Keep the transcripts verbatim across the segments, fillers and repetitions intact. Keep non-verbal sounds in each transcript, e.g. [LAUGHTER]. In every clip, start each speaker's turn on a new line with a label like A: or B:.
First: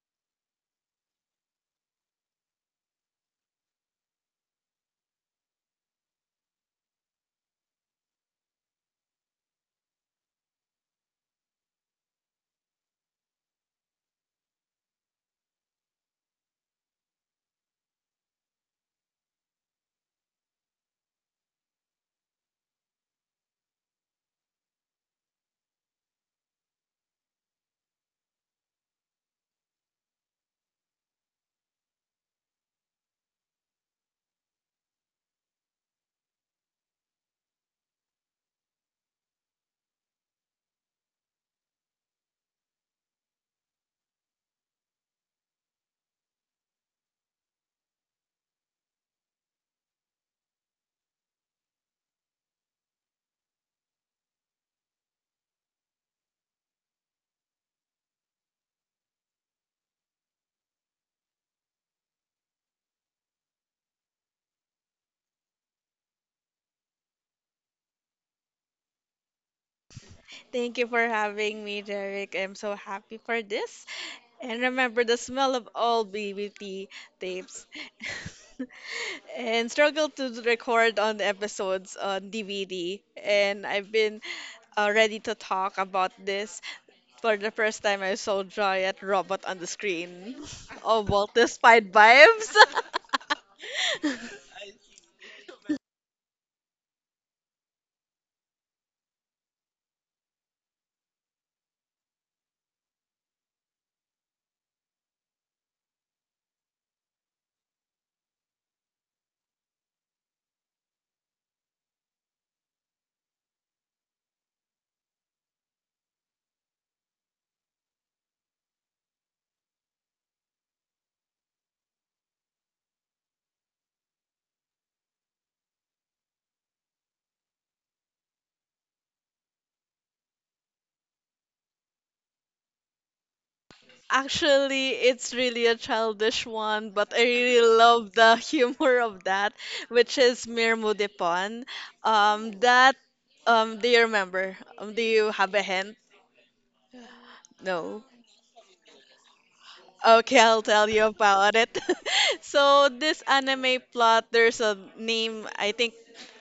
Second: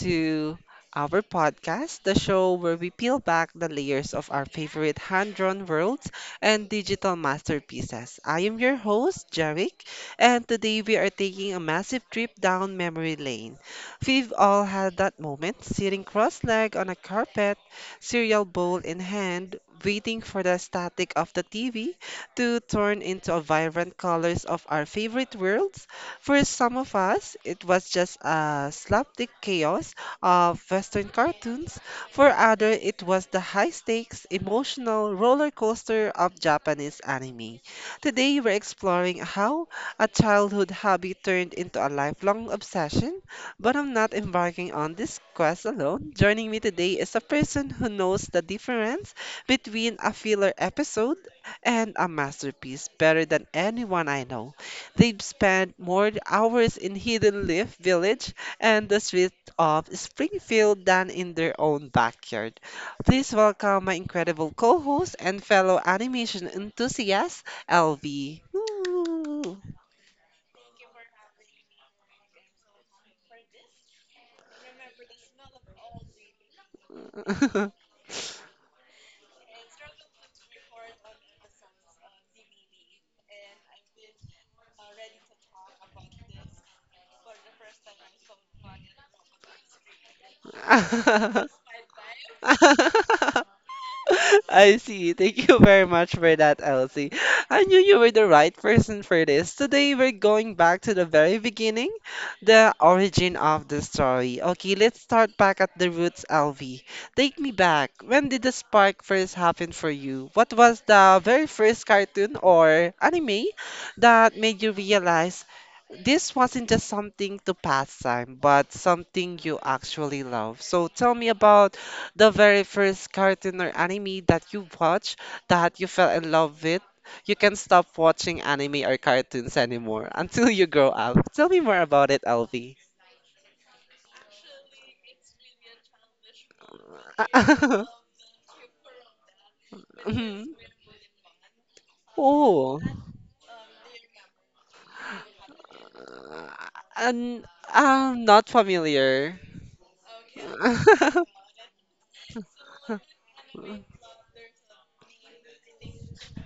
A: to our podcast, the show where we peel back the layers of our favorite hand-drawn worlds and digital masterpieces. I am your host, Jarek, and today we are taking a massive trip down memory lane. We've all had that moment, sitting cross-legged on a carpet, cereal bowl in hand, waiting for the static of the T V to turn into a vibrant colors of our favorite worlds for some of us, it was just a slapstick chaos of Western cartoons. For others, it was the high stakes, emotional roller coaster of Japanese anime. Today, we're exploring how a childhood hobby turned into a lifelong obsession. But I'm not embarking on this quest alone. Joining me today is a person who knows the difference between a filler episode and a masterpiece better than anyone I know they spend more hours in Hidden Leaf Village and the streets of Springfield than in their own backyard. Please welcome my incredible co host and fellow animation enthusiast, L V. Woo!
B: Thank you for having me, Derek. I'm so happy for this. And remember the smell of old B B T tapes. [LAUGHS] And struggle to record on episodes on D V D. And I've been uh, ready to talk about this. For the first time, I saw Joy at Robot on the screen. [LAUGHS] Oh, Walt the Spied
A: [LAUGHS]
B: vibes. [LAUGHS]
A: [LAUGHS] [LAUGHS] I see. Thank you very much for that, Elsie. I knew you were the right person for this. Today, we're going back to the very beginning, the origin of the story. Okay, let's start back at the roots, L V. Take me back. When did the spark first happen for you? What was the very first cartoon or anime that made you realize this wasn't just something to pass time, but something you actually love? So, tell me about the very first cartoon or anime that you watch that you fell in love with, you can stop watching anime or cartoons anymore until you grow up. Tell me more about it, Alvi.
B: Actually, it's really a childish one, but I really
A: [LAUGHS]
B: love the [LAUGHS] humor of that, which is
A: Mhm.
B: Mirmo de Pan. Um,
A: Oh,
B: that, um, do you remember? Um, do you have a hint?
A: and
B: No.
A: I'm not familiar.
B: Okay, I'll tell you
A: [LAUGHS]
B: about it. [LAUGHS] So this anime plot, there's a name, I think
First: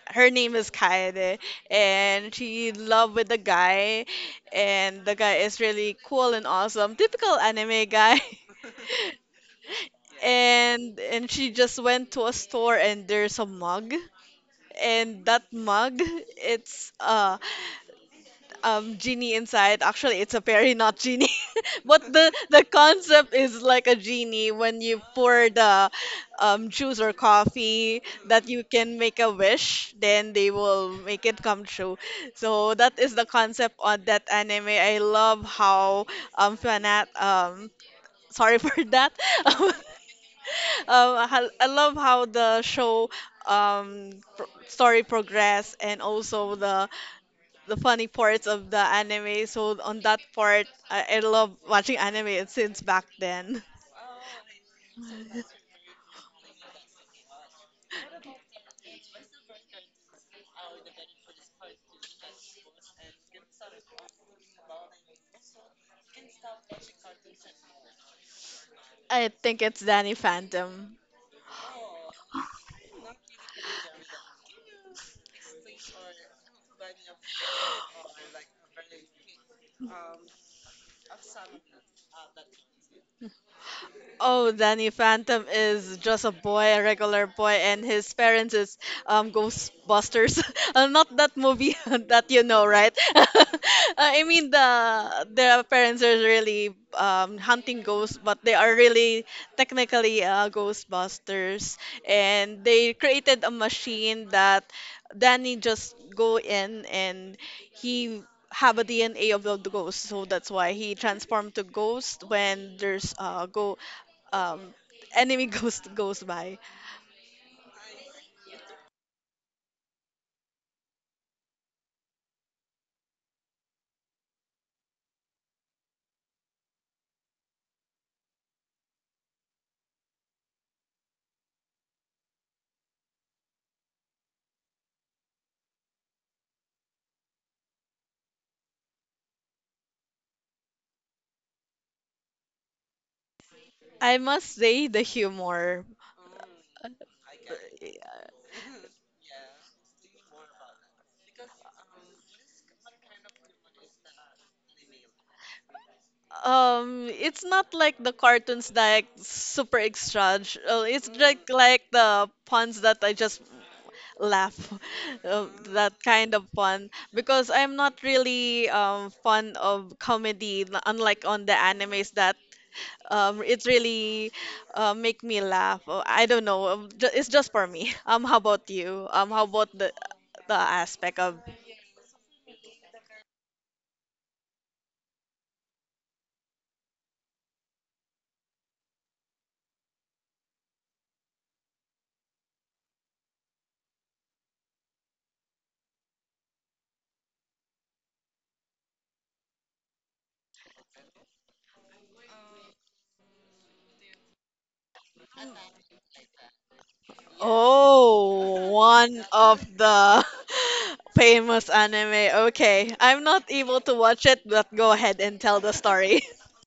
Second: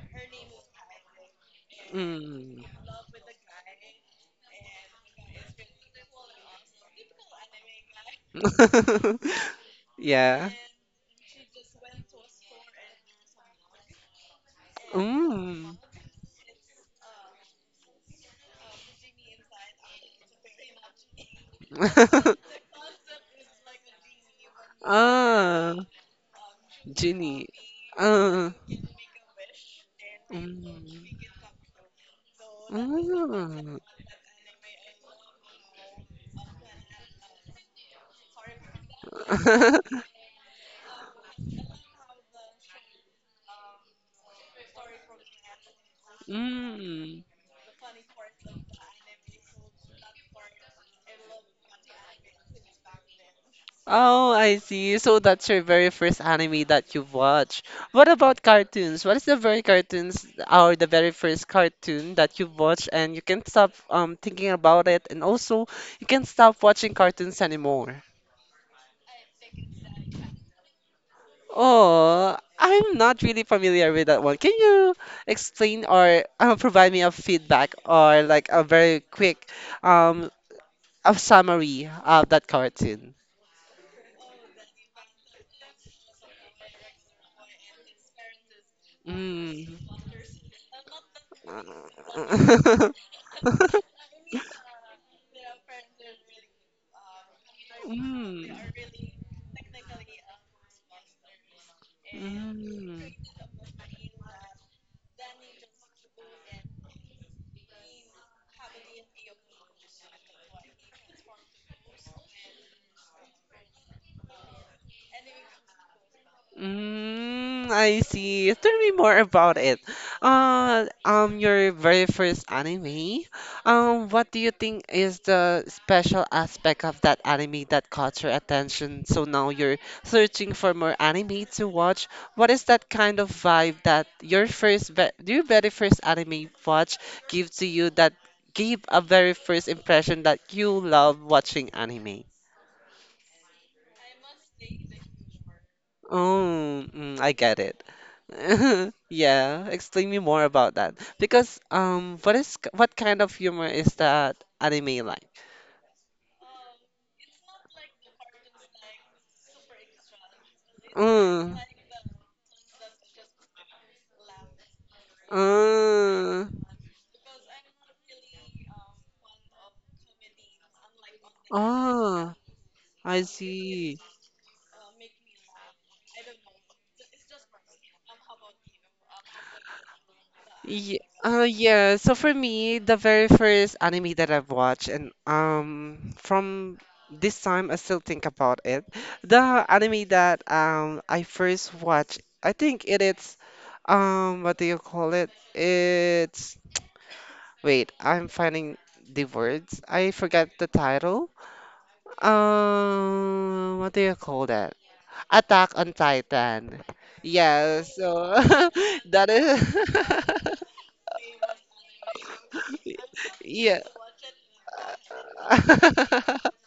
B: her name is Kaede, and
A: Mm.
B: she in love with the guy, and the guy is really cool and awesome. Typical anime guy. [LAUGHS]
A: [LAUGHS] Yeah.
B: and and she just went to a store and there's a mug, and that
A: Mm.
B: mug, it's uh um genie inside. Actually, it's a fairy, not genie. [LAUGHS] But the
A: [LAUGHS]
B: the concept is like a genie. When you pour
A: Ah,
B: the um juice or
A: Ginny.
B: coffee, that
A: Ah.
B: you can make a wish, then they will
A: Mm.
B: make it come true. So that is the concept
A: Ah.
B: on that anime. I love how um fanat um sorry for that. [LAUGHS]
A: [LAUGHS]
B: Um, I, I love how the show um, pro- story progress, and also the
A: Mm.
B: the funny parts of the anime. So on that part, I, I love watching anime since back then.
A: Oh, I see. So that's your very first anime that you've watched. What about cartoons? What is the very cartoons or the very first cartoon that you've watched and you can't stop um thinking about it and also you can't stop watching cartoons anymore?
B: [LAUGHS] I think it's Danny Phantom.
A: Oh, I'm not really familiar with that one. Can you explain or uh, provide me a feedback or like a very quick um a summary of that cartoon?
B: Oh, Danny Phantom is just a boy, a regular boy, and his parents is um
A: Mm.
B: Ghostbusters. [LAUGHS] uh, not that movie [LAUGHS] that you know, right?
A: [LAUGHS]
B: [LAUGHS] Uh, I mean the their parents are really um hunting ghosts, but
A: Mm.
B: they are really technically uh, Ghostbusters, and they
A: Mm.
B: created a machine that Danny just go in, and he have a D N A of the ghost, so that's why he transformed to ghost when there's uh go um, enemy [LAUGHS] goes goes by.
A: Mm, I see. Tell me more about it. Uh, um, your very first anime. Um, what do you think is the special aspect of that anime that caught your attention? So now you're searching for more anime to watch. What is that kind of vibe that your first, ve your very first anime watch give to you that gave a very first impression that you love watching anime?
B: I must say the humor.
A: Oh, mm, I get it. [LAUGHS] Yeah, explain me more about that. Because um, what is what kind of humor is that anime like?
B: Um, it's not like the cartoons that like super extra. Uh, it's like
A: Mm,
B: like the puns that I just laugh, [LAUGHS] uh, that kind of
A: mm,
B: fun. Because I'm not really um fond of comedy, n- unlike on the animes
A: oh,
B: that
A: I
B: um, it
A: see.
B: really uh, make me laugh. Oh, I don't know. um, ju- It's just for me. [LAUGHS] Um, how about you? Um, how about the the
A: Yeah.
B: aspect of…
A: uh, yeah. So for me, the very first anime that I've watched, and um, from this time I still think about it. The anime that um I first watched, I think it is um, what do you call it? It's wait, I'm finding the words. I forgot the title. Um, what do you call that? Attack on Titan. Yeah. So
B: Oh,
A: [LAUGHS]
B: one
A: that is.
B: of the [LAUGHS] famous anime. Okay, I'm not
A: [LAUGHS] yeah.
B: able to watch it, but go ahead and tell the story.
A: [LAUGHS]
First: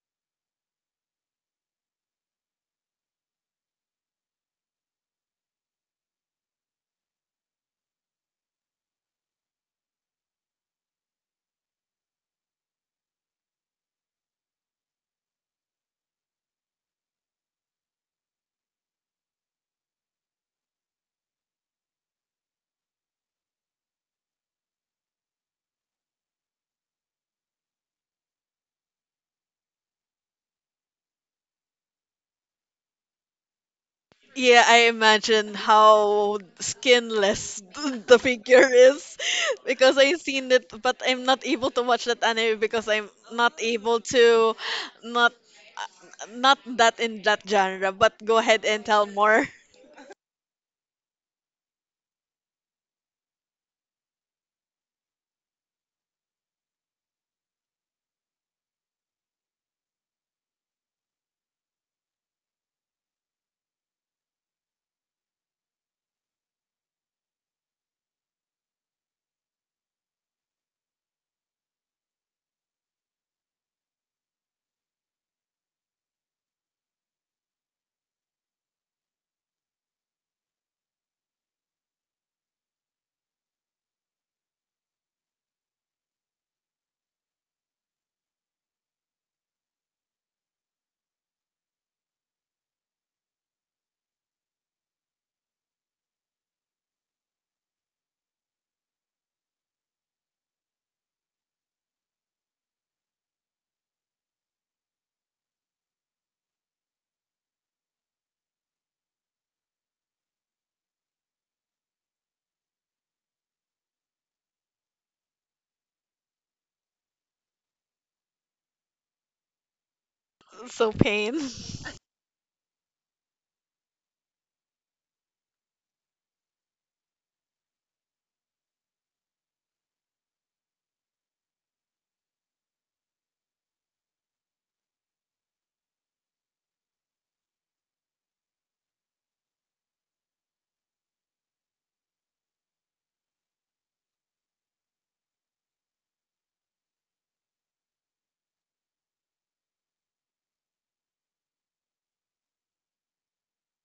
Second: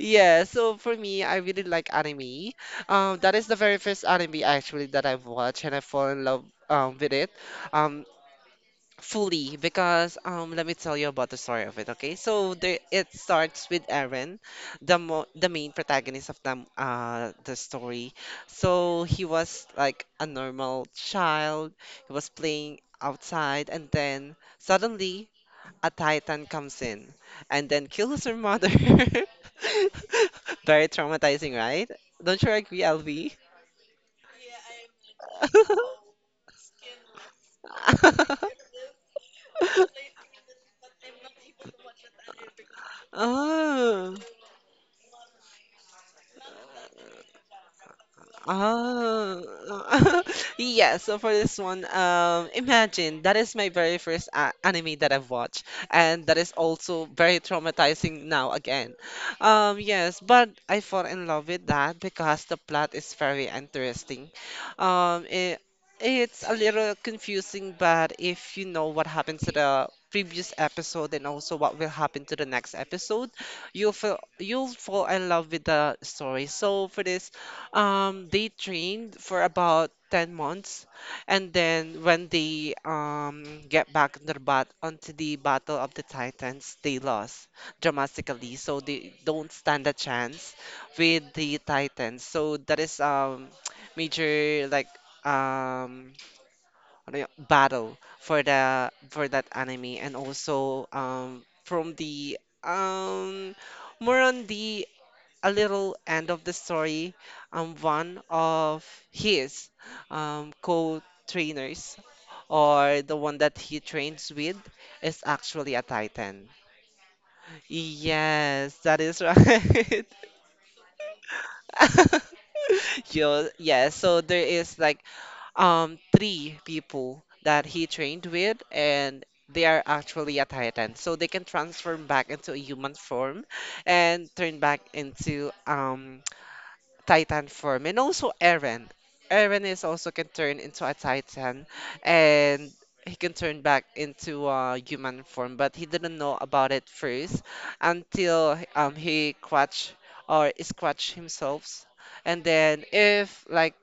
A: Yeah, so for me, I really like anime. Um, that is the very first anime actually that I've watched, and I fall in love um with it, um fully because um let me tell you about the story of it. Okay, so there it starts with Eren, the mo the main protagonist of them uh the story. So he was like a normal child. He was playing outside, and then suddenly a titan comes in and then kills her mother. [LAUGHS] Very traumatizing, right? Don't you agree, L V?
B: Yeah, I imagine how skinless [LAUGHS] the figure is [LAUGHS] because
A: [LAUGHS]
B: I've seen it, but I'm not able to watch that anime because I'm not able
A: oh.
B: to, not not that in that genre. But go ahead and tell
A: Ah,
B: more. [LAUGHS]
A: [LAUGHS] yeah. So for this one, um, imagine that is my very first a anime that I've watched, and that is also very traumatizing now again. Um, yes, but I fall in love with that because the plot is very interesting. Um, it, it's a little confusing, but if you know what happened to the previous episode and also what will happen to the next episode, you'll feel, you'll fall in love with the story. So for this. Um, they trained for about ten months, and then when they um, get back on the bat onto the Battle of the Titans, they lost dramatically, so they don't stand a chance with the Titans. So that is um [TSK] major like um ano yun, battle for the for that anime, and also um from the um more on the a little end of the story. Um, one of his um, co-trainers or the one that he trains with is actually a Titan. Yes, that is right.
B: So pain.
A: [LAUGHS] Yo, yeah, so there is like um three people that he trained with and they are actually a titan. So they can transform back into a human form and turn back into um titan form and also Eren. Eren is also can turn into a titan and he can turn back into a human form, but he didn't know about it first until um he crutch or scratch himself. And then if like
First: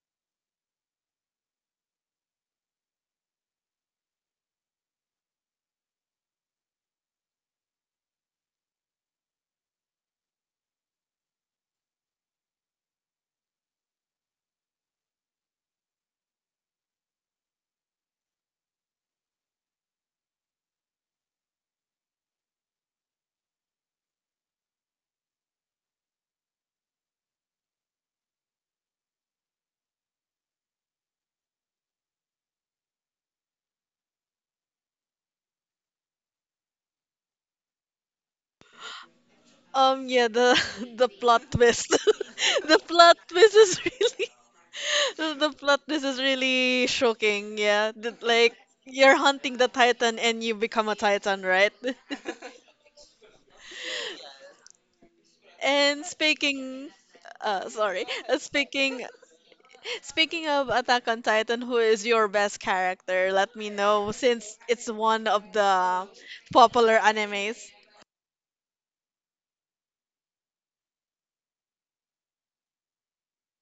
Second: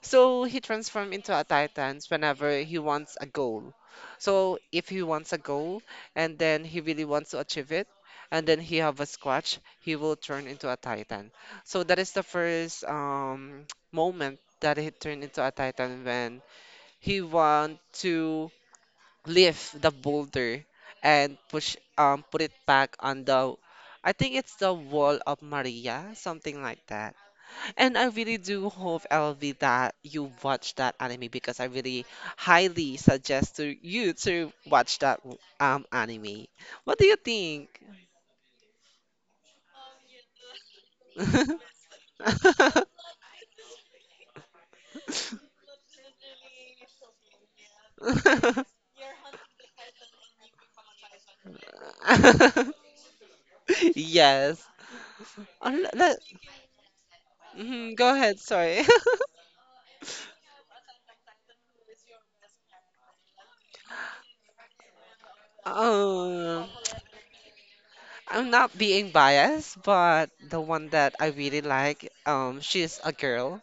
A: so he transforms into a titan whenever he wants a goal. So if he wants a goal and then he really wants to achieve it, and then he have a squatch, he will turn into a titan. So that is the first um, [TSK] moment that he turned into a titan when he want to lift the boulder and push um put it back on the I think it's the wall of Maria, something like that. And I really do hope, L V, that you watch that anime because I really highly suggest to you to watch that um anime. What do you think?
B: Um, yeah, the [LAUGHS] the plot twist, [LAUGHS] the plot
A: [LAUGHS]
B: twist is [LAUGHS] really the the plot twist is really shocking. Yeah, that, like, you're hunting the titan and you become a titan, right?
A: Yes. Uh, le-
B: And
A: le-
B: speaking, uh,
A: mhm,
B: sorry,
A: go ahead,
B: Uh,
A: sorry. [LAUGHS]
B: speaking, speaking of Attack on Titan, who is your best character? Let me know, since it's one of the
A: Um,
B: popular animes.
A: I'm not being biased, but the one that I really like, um, she's a girl.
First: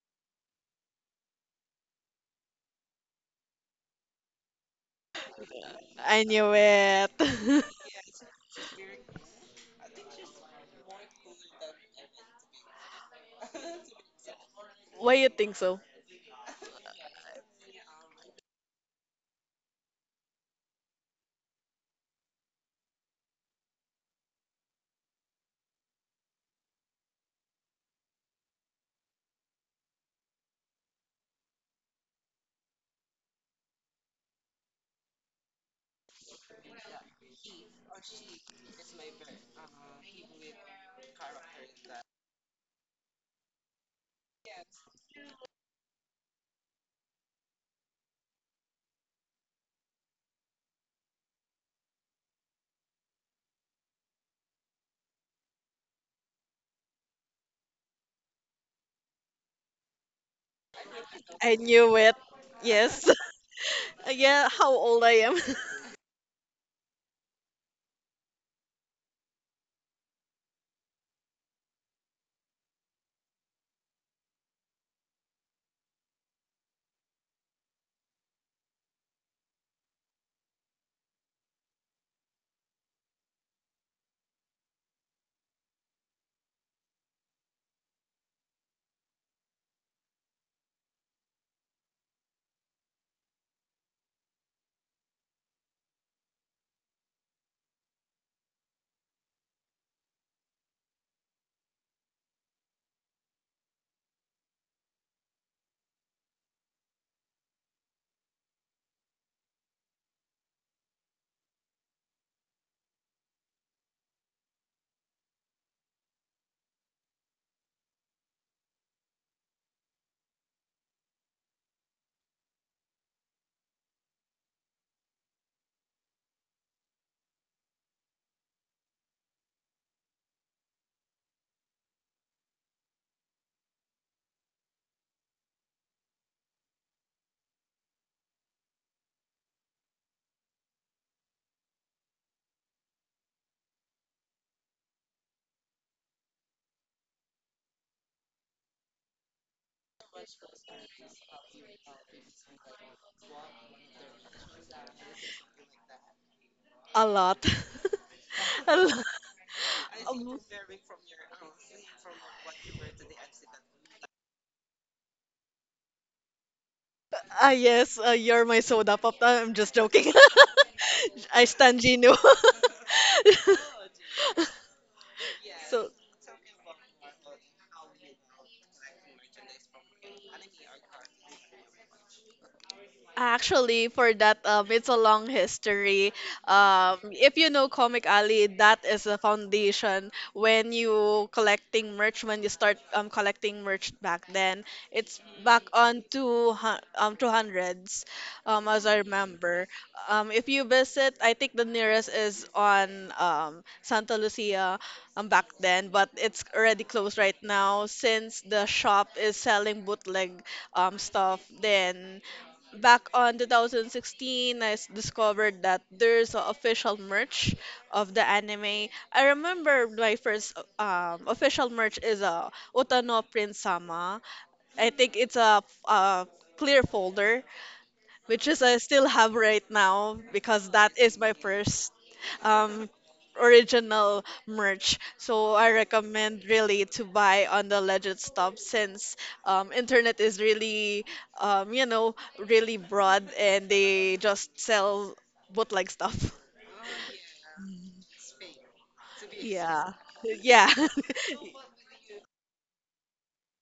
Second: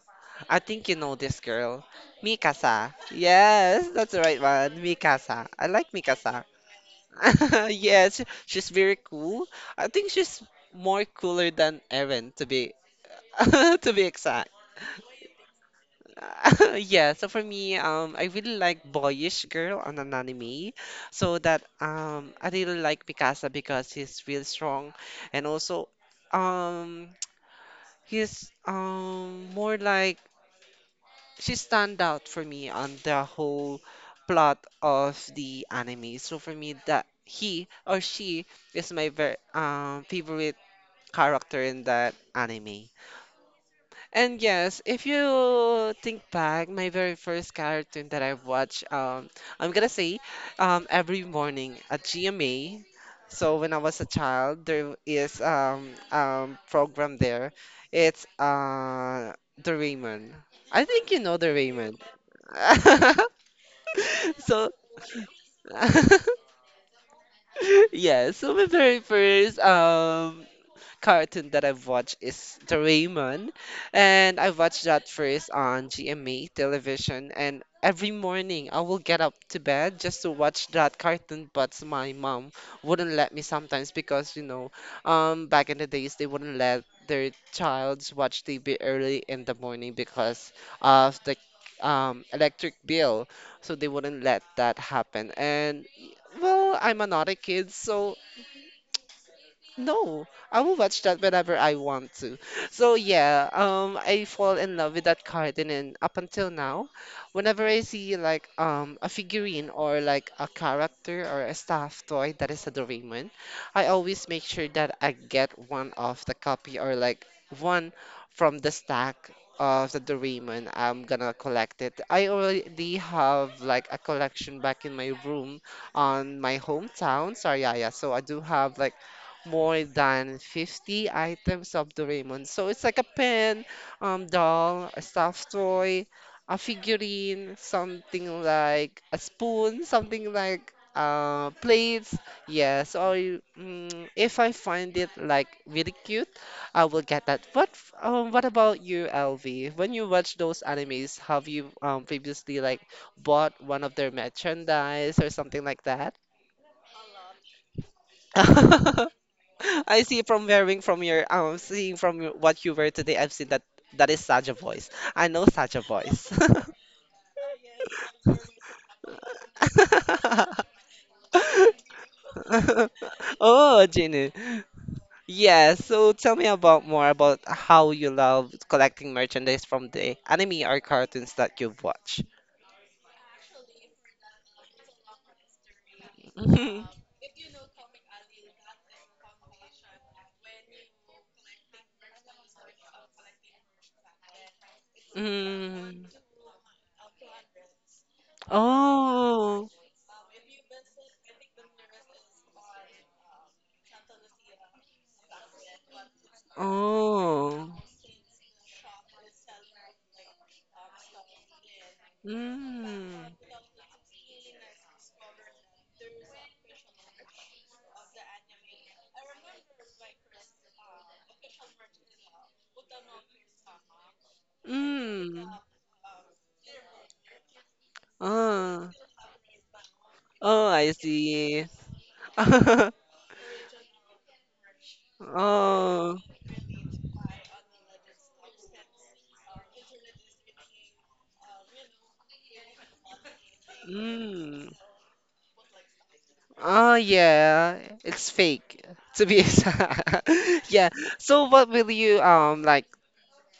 A: I think you know this girl, Mikasa. Yes, that's the right one, Mikasa. I like
B: I
A: Mikasa.
B: knew it.
A: [LAUGHS]
B: [LAUGHS]
A: Yes, she's very cool. I think she's more cooler than Eren, to be [LAUGHS] to be exact.
B: Why you think so?
A: [LAUGHS] yeah, so for me, um, I really like boyish girl on an anime. So that um, I really like Mikasa because he's real strong, and also, um, [TSK] he's um more like she stand out for me on the whole plot of the anime. So for me, that he or she is my ver um favorite character in that anime. And yes, if you think back, my very first cartoon that I've watched, um, I'm gonna say, um, every morning at G M A. So when I was a child, there is um um program there. It's uh the Raymond. I think you know the
B: I knew
A: Raymond.
B: it. Yes. [LAUGHS]
A: [LAUGHS]
B: Yeah,
A: So
B: how old I am? [LAUGHS]
A: [LAUGHS] yeah, so my very first um cartoon that I've watched is Doraemon, and I watched that first on G M A television. And every morning I will get up to bed just to watch that cartoon, but my mom wouldn't let me sometimes because you know, um, back in the days they wouldn't let their childs watch T V early in the morning because of the um, electric bill, so they wouldn't let that happen. And y- well, I'm another kid, so no, I will watch that whenever I want to. So yeah, um, I fall in love with that cartoon, and up until now, whenever I see like um a figurine or like a character or a staff toy that is a Doraemon, I always make sure that I get one of the copy or like one from the stack of the Doraemon. I'm gonna collect it. I already have like a collection back in my room on my hometown, Sariaya. So I do have like more than fifty items of Doraemon. So it's like a pen, um, doll, a stuffed toy, a figurine, something like a spoon, something like uh, plates. Yes, or you- mm, if I find it like really cute, I will get that. But um, what about you, L V? When you watch those animes, have you um, previously like bought one of their merchandise or something like that?
B: A lot. [LAUGHS] A lot.
A: [LAUGHS] I see
B: Um,
A: from wearing from your um seeing from your- what you wear today, I've seen that that is such a voice. I know such a voice.
B: Ah, yes, uh, you're my soda pop. Ah, I'm just joking.
A: [LAUGHS]
B: [LAUGHS] I stand Gino. [LAUGHS]
A: Oh, Jenny. Yeah, so tell me about more about how you love collecting merchandise from the anime or cartoons that you've
B: So,
A: watched.
B: actually, for that, um, it's a long history.
A: [LAUGHS] Mhm.
B: Um, if you know Comic Alley, that is the foundation. When you collecting merch, when you start um, collecting merch back then, it's back on
A: Mm.
B: two hu- um, two hundreds, um, as I
A: Oh,
B: remember. Um, if you visit, I think the nearest is on um, Santa Lucia um, back then, but it's already closed right
A: oh.
B: now since the shop is selling bootleg um, stuff. Then back
A: Mm.
B: on two thousand sixteen, I s- discovered that there's a official merch of the anime. I remember my first um, official merch is a Utano Prince Sama. I think it's
A: Mm.
B: a, f- a clear folder, which is I
A: Oh,
B: still have right now,
A: oh,
B: because
A: I
B: that is my
A: see.
B: first
A: [LAUGHS]
B: um, original merch. So I
A: Oh,
B: recommend really to buy on the Legend Stop, since um, internet is really um, you know, really broad and they just
A: mm.
B: sell bootleg stuff. [LAUGHS]
A: Oh yeah, it's fake to be
B: Yeah,
A: exact.
B: yeah.
A: [LAUGHS] Yeah.
B: [LAUGHS]
A: So what will you um like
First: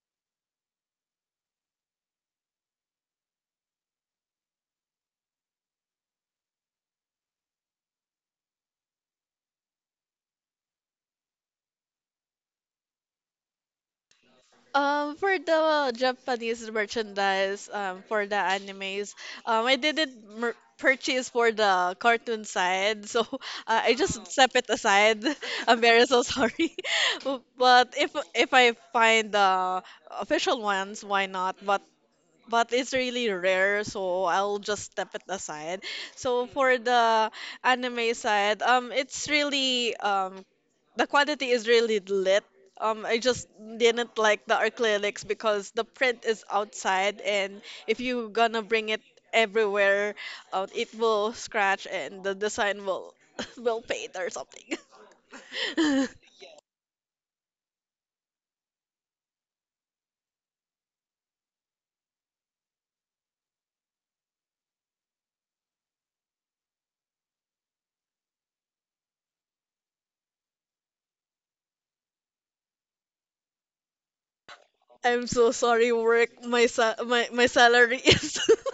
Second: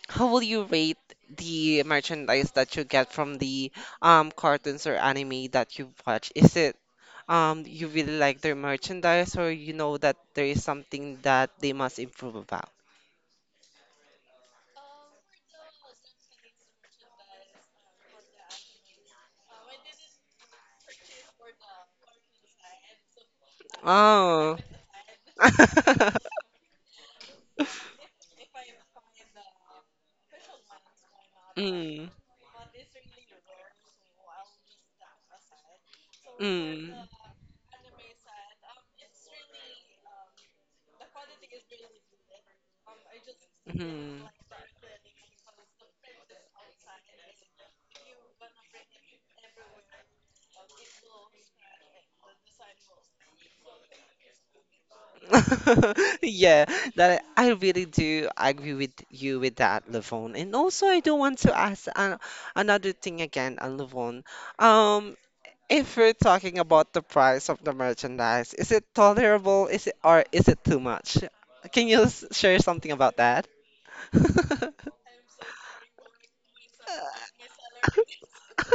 A: how will you rate the merchandise that you get from the um cartoons or anime that you watch? Is it um you really like their merchandise or you know that there is something that they must improve about?
B: Um, for the Japanese merchandise, um, for the animes, um, I didn't mer purchase for the cartoon side, so [LAUGHS] uh, I just set
A: Oh.
B: it aside. [LAUGHS] I'm very so
A: [LAUGHS]
B: sorry, [LAUGHS] but if if I find the official ones, why not? But
A: Mm,
B: but it's really rare, so I'll just step it aside. So for
A: mm,
B: the anime side, um, it's really um, the quality is really lit. Um, I just didn't
A: mm.
B: like the acrylics because the print is outside, and if you gonna bring it everywhere, uh, it will scratch and the design will [LAUGHS] will paint or something.
A: [LAUGHS]
B: [LAUGHS]
A: Yeah, that I really do agree with you with that, Levon. And also, I do want to ask an another thing again, uh, Levon. Um, if we're talking about the price of the merchandise, is it tolerable? Is it or is it too much? Can you s- share something about that? [LAUGHS]
B: I'm so sorry, work. My sa- my my salary is. [LAUGHS]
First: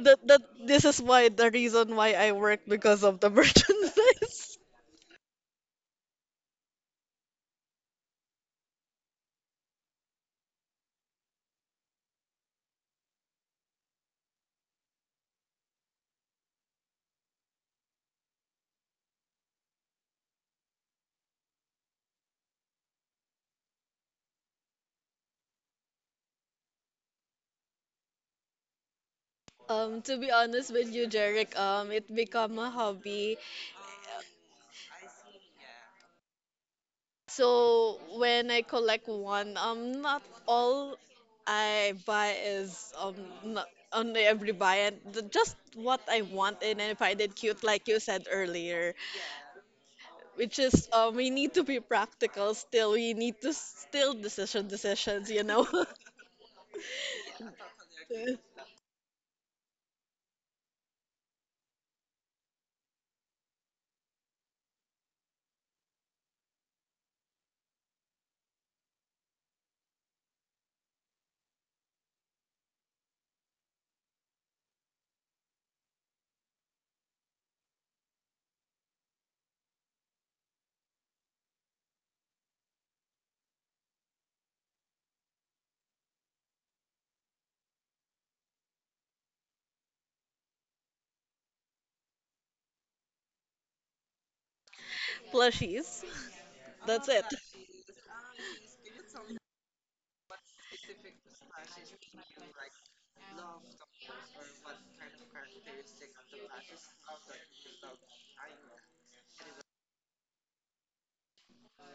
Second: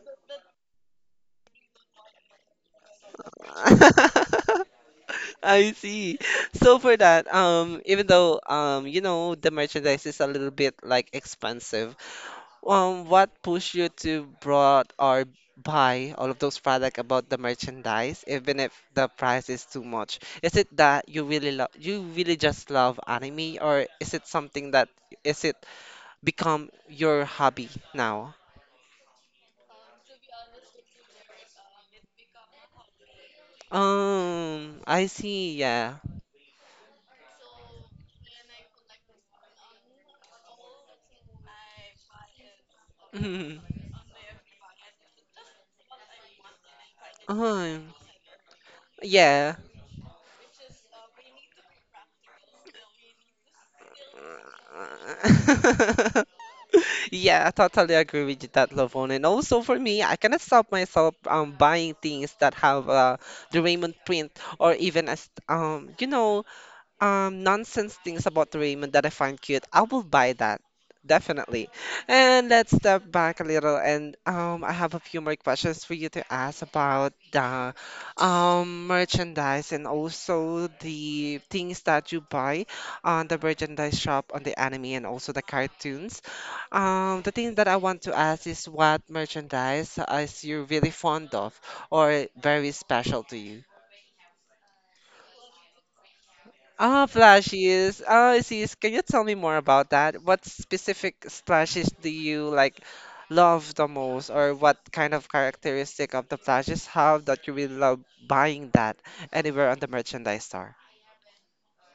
B: that that This is why the reason why I work, because of the [LAUGHS] merchandise.
A: I see. So for that, um, even though um, you know, the merchandise is a little bit like expensive. Um, what pushed you to brought or buy all of those products about the merchandise, even if the price is too much? Is it that you really love, you really just love anime, or is it something that is it become your hobby now?
B: Um, to be honest with you, Jeric, um, it become a hobby.
A: Um, I see. Yeah.
B: So when I collect one, um, not all I buy is um not
A: [LAUGHS]
B: only every buy and the- just what I want and I find it cute, like
A: Um,
B: you said earlier.
A: yeah.
B: Which is um, we need to be practical still. We need to still decision decisions, you know.
A: [LAUGHS] Yeah, I totally agree with you
B: [LAUGHS]
A: that Lovon. And also for me, I cannot stop myself um buying things that have uh, the Raymond print or even as um you know um nonsense things about Raymond that I find cute, I will buy that. Definitely. And let's step back a little and um I have a few more questions for you to ask about the um merchandise and also the things that you buy on the merchandise shop on the anime and also the cartoons. Um the thing that I want to ask is what merchandise is you really fond of or very special to you?
B: Plushies.
A: Ah,
B: That's it.
A: splashes. Oh, sis, can you tell me more about that? What specific splashes do you like love the most, or what kind of characteristic of the splashes have that you really love buying that anywhere on the merchandise store?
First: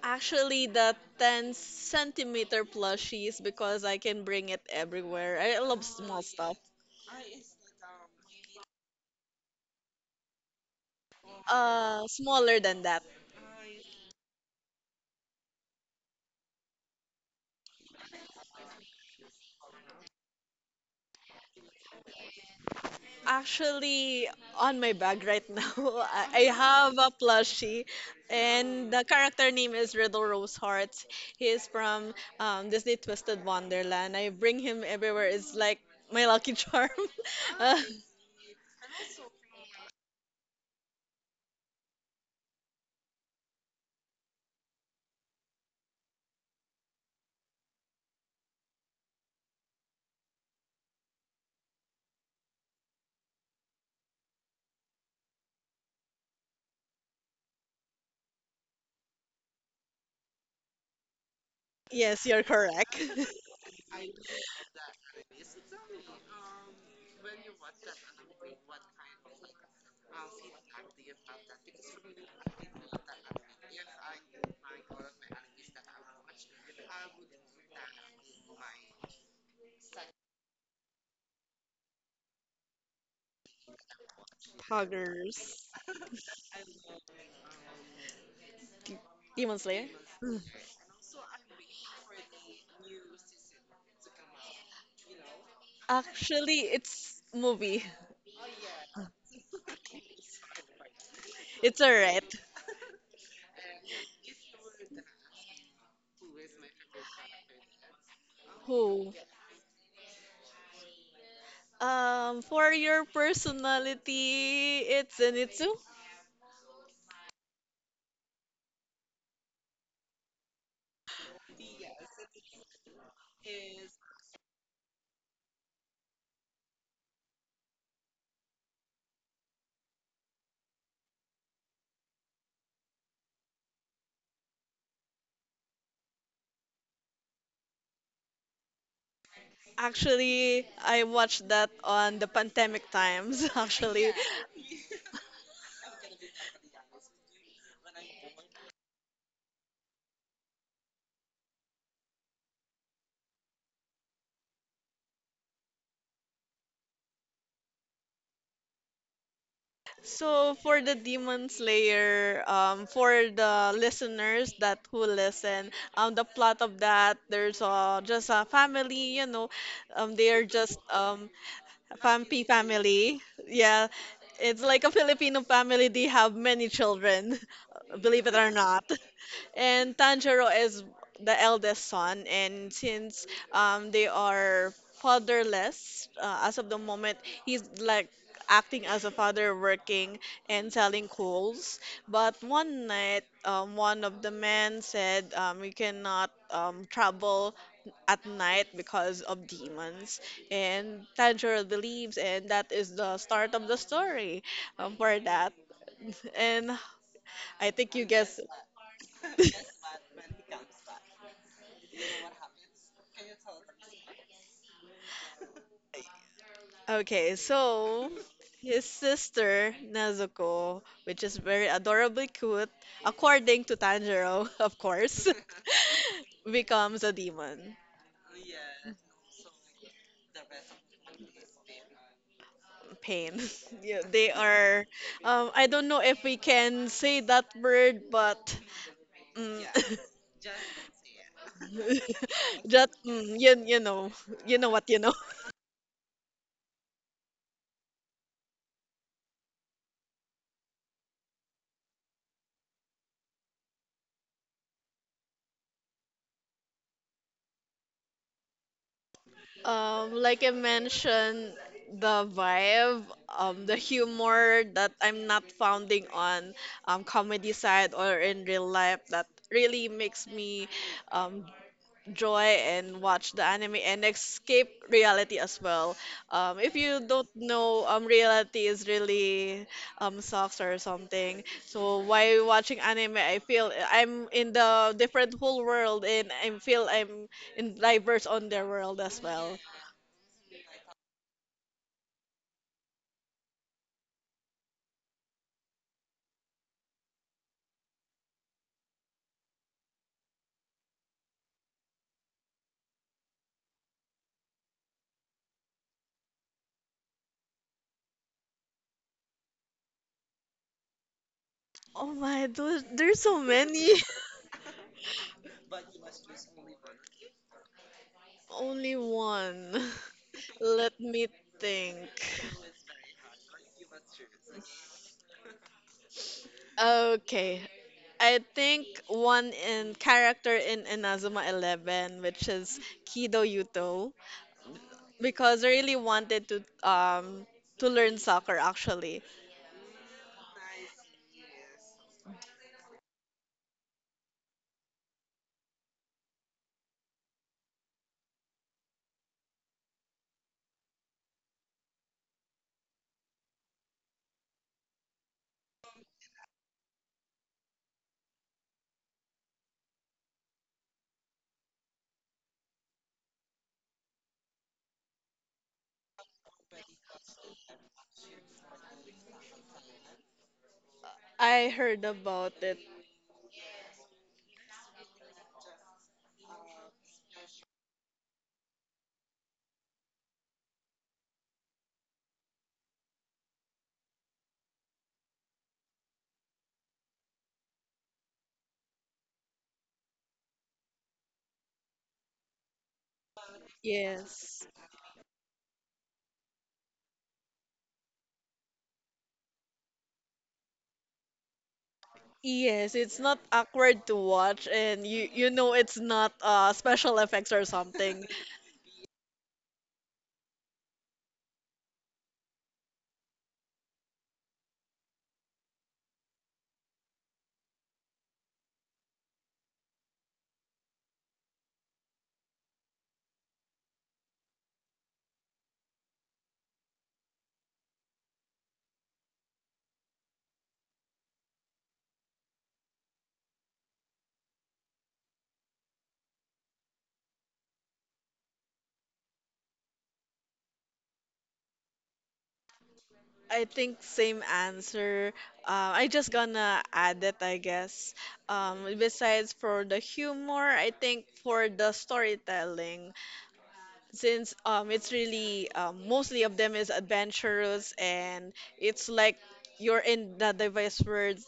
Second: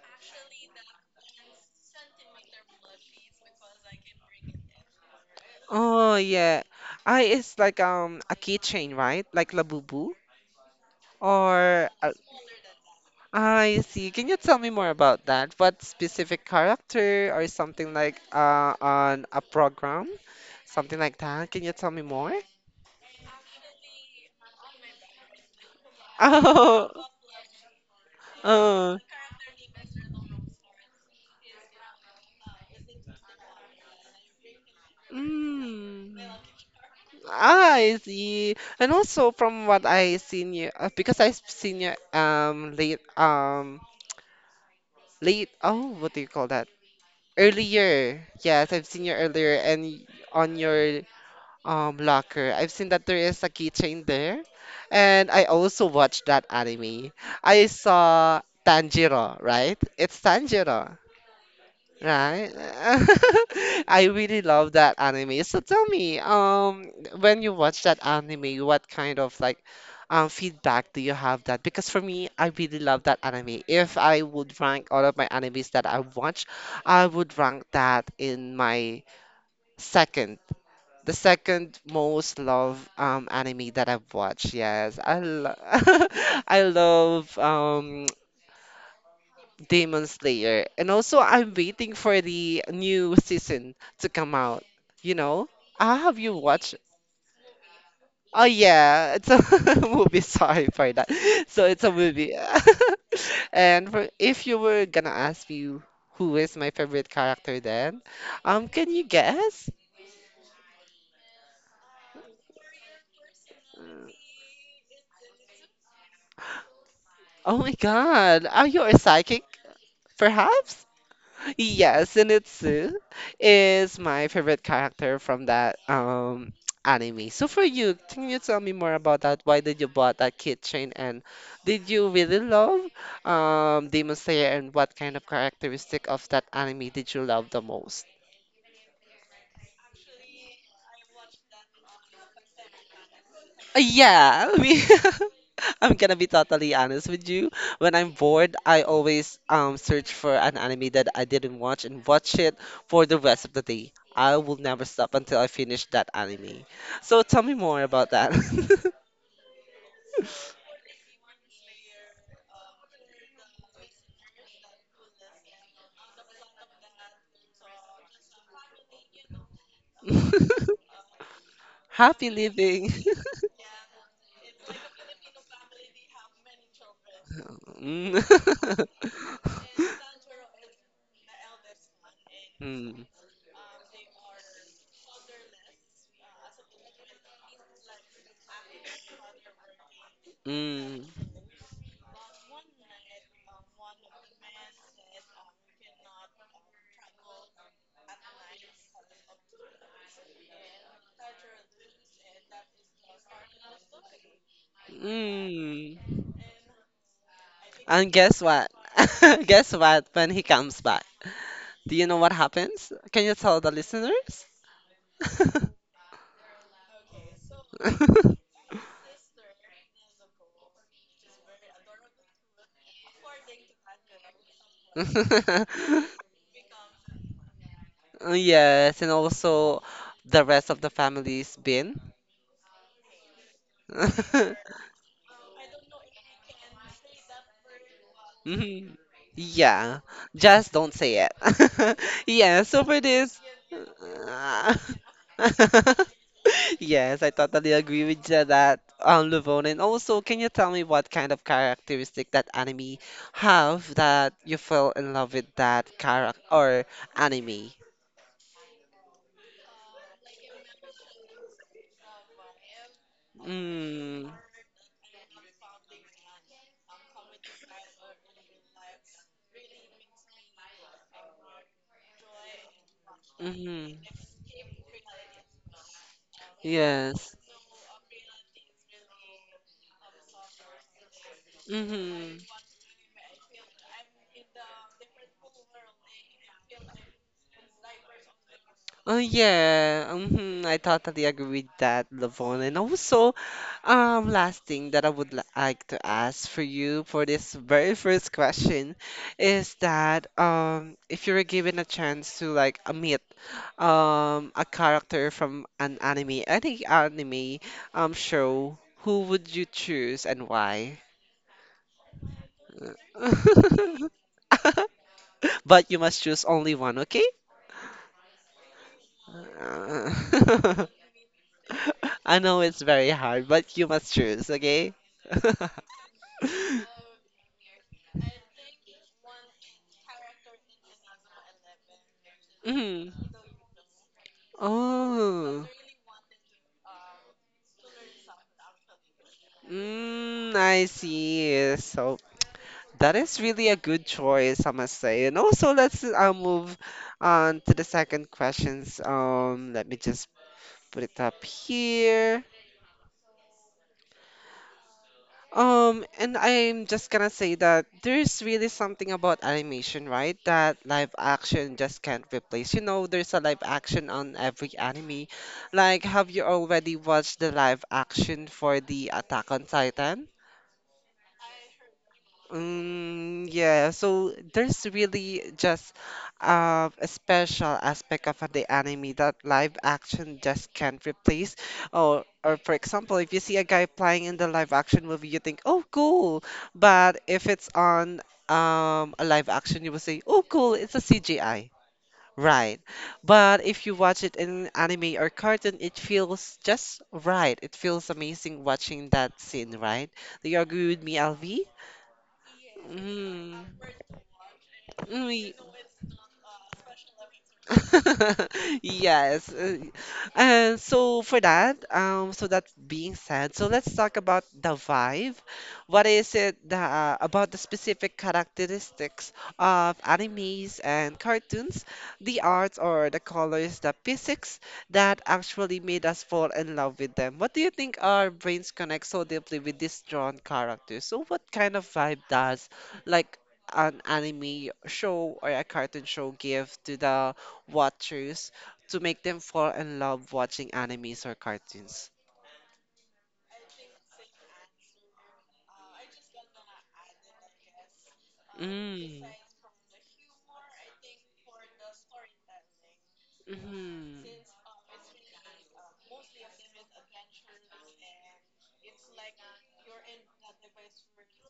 B: Actually, the 10 centimeter plushies because I can bring it everywhere. I love
A: Oh
B: small stuff.
A: yeah, I it's like um a keychain, right? Like Labubu, or
B: Uh,
A: uh,
B: smaller than that.
A: I see. Can you tell me more about that? What specific character or something like uh on a program, something like that? Can you tell me more?
B: Actually, on my bag right now, [LAUGHS] I I
A: Oh,
B: have a plushie,
A: [LAUGHS]
B: and
A: oh,
B: the character name is Riddle Rose Hearts. He is from um, Disney Twisted Wonderland. I bring him everywhere. It's like
A: mm.
B: my lucky charm. [LAUGHS]
A: Ah,
B: Uh,
A: I see. And also from what I seen you, uh, because I've seen you um late um late. Oh, what do you call that? Earlier. Yes, I've seen you earlier and y- on your um locker. I've seen that there is a keychain there, and I also watched that anime. I saw Tanjiro, right? It's Tanjiro.
B: yes, you're
A: Right?
B: correct.
A: [LAUGHS] I really love that anime. So tell me, um, when you watch that anime, what kind of like um feedback do you have that? Because for me, I really love that anime. If I would rank all of my animes that I watch, I would rank that in my second, the second most love um anime that I've watched.
B: [LAUGHS]
A: Yes, I lo
B: Poggers.
A: [LAUGHS] I love um
B: Demon Slayer?
A: Demon Slayer. And also, I'm waiting for the new season to come out. You know? Ah, have you
B: Actually,
A: watched?
B: it's movie.
A: Oh, yeah. It's a [LAUGHS] movie. Sorry for that.
B: [LAUGHS]
A: So,
B: It's
A: it's
B: a
A: a
B: red.
A: movie. [LAUGHS] And for, if you were gonna ask me who is my favorite character then, um, can you
B: Who?
A: guess?
B: Um, for your personality, it's Zenitsu.
A: Oh my God. Are you a psychic, perhaps? Yes, Zenitsu is my favorite character from that um [TSK] anime. So for you, can you tell me more about that? Why did you bought that keychain and did you really love um Demon Slayer and what kind of characteristic of that anime did you love the most?
B: Actually, I watched that on the pandemic times, [LAUGHS]
A: Uh,
B: actually.
A: Yeah, I mean, [LAUGHS] I'm gonna be totally honest with you. When I'm bored, I always um search for an anime that I didn't watch and watch it for the rest of the day. I will never stop until I finish that anime. So tell me more about that.
B: So for the Demon Slayer, um, for the listeners that who listen, um, the plot of that, there's uh, just a family, you know, um, they are just
A: [LAUGHS]
B: um,
A: Happy
B: Fampi
A: living.
B: family.
A: [LAUGHS]
B: Yeah, it's like a Filipino family. They have many children, [LAUGHS]
A: Mm.
B: believe it or not. [LAUGHS]
A: [LAUGHS]
B: And Tanjiro is the eldest son, and
A: Mm.
B: since um, they are fatherless uh, as of the moment, he's like acting as a father, working and
A: Mm.
B: selling coals. But one night, um, one of the men said, um, "We cannot um, travel at night because of demons." And Tanjiro believes, and that is the start of the story um, for that.
A: Mm.
B: And I think you
A: And
B: guess.
A: guess
B: [LAUGHS]
A: what? [LAUGHS] Guess what? When he comes back. Do you know what happens? Can you tell the listeners? [LAUGHS]
B: Okay, so his sister Nezuko, which is very adorably cute, according to Tanjiro, [LAUGHS] of course, [LAUGHS] becomes a demon.
A: Yes, and also the rest of the family's bin.
B: Pain. [LAUGHS] Yeah, they
A: [LAUGHS]
B: are. Um, I don't know if we can say that word, but
A: Mhm.
B: mm,
A: Yeah,
B: [LAUGHS]
A: just don't say it. [LAUGHS]
B: [LAUGHS]
A: Yeah, so
B: that
A: for this,
B: mm, you you know you know what you know.
A: [LAUGHS] yes, I totally agree with you that um Luvon. And also, can you tell me what kind of characteristic that anime have that you fell in love with that character or anime?
B: Um, like I mentioned, the vibe, um, the
A: Mm,
B: humor that I'm not founding on um comedy side or in real life, that really makes me um enjoy and watch the anime and
A: mm-hmm.
B: escape reality as well. Um, if you don't
A: Yes.
B: know, um, reality is really um, sucks or something. So
A: Mm-hmm.
B: while watching anime, I feel I'm in the different whole world, and I feel I'm in diverse on their world
A: Oh
B: as well.
A: yeah, mhm, I totally agree with that, Lavon. And also, um, last thing that I would li- like to ask for you for this very first question is that um, if you were given a chance to like uh, meet um a character from an anime, any anime um show, who would you choose and why?
B: Oh my, those, there's so many.
A: [LAUGHS] But you must choose only one, okay?
B: [LAUGHS] Only one. [LAUGHS]
A: Uh,
B: Let me
A: [LAUGHS]
B: think.
A: [LAUGHS] I know it's very hard, but you must choose, okay? [LAUGHS]
B: Okay. I think one in character in Inazuma eleven, which is
A: Mhm.
B: Kido Yuto, because
A: Oh,
B: I really wanted to um to learn soccer actually.
A: mm, I see. So that is really a good choice, I must say. And also, let's uh, move on to the second questions. Um, let me just put it up here. Um, and I'm just gonna say that there's really something about animation, right? That live action just can't replace. You know, there's a live action on every anime. Like, have you already watched the live action for the Attack on Titan?
B: I heard about it.
A: Mm, yeah, so there's really just uh, a special aspect of the anime that live action just can't replace. Or, or for example, if you see a guy playing in the live action movie, you think, "Oh, cool," but if it's on um, a live action, you will say, "Oh, cool, it's a C G I." Right. But if you watch it
B: Yes.
A: in anime or cartoon, it feels just right. It feels amazing watching that scene, right? Do you agree with me, L V?
B: Yes, it's not
A: Mm.
B: awkward to watch and you you
A: Mm,
B: know it's not uh special effects or something.
A: [LAUGHS] yes. uh, And so for that, um, so that being said, so let's talk about the vibe. What is it that, about the specific characteristics of animes and cartoons, the arts or the colors, the physics that actually made us fall in love with them? What do you think our brains connect so deeply with these drawn characters? So what kind of vibe does like an anime show or a cartoon show give to the watchers to make them fall in love watching animes or cartoons?
B: I think same answer. Uh, I just gonna add it, I guess. Um,
A: Mm.
B: besides for the humor, I think for the storytelling,
A: Mm.
B: since um, it's really um, mostly of them is adventurous, and it's like you're in the device words.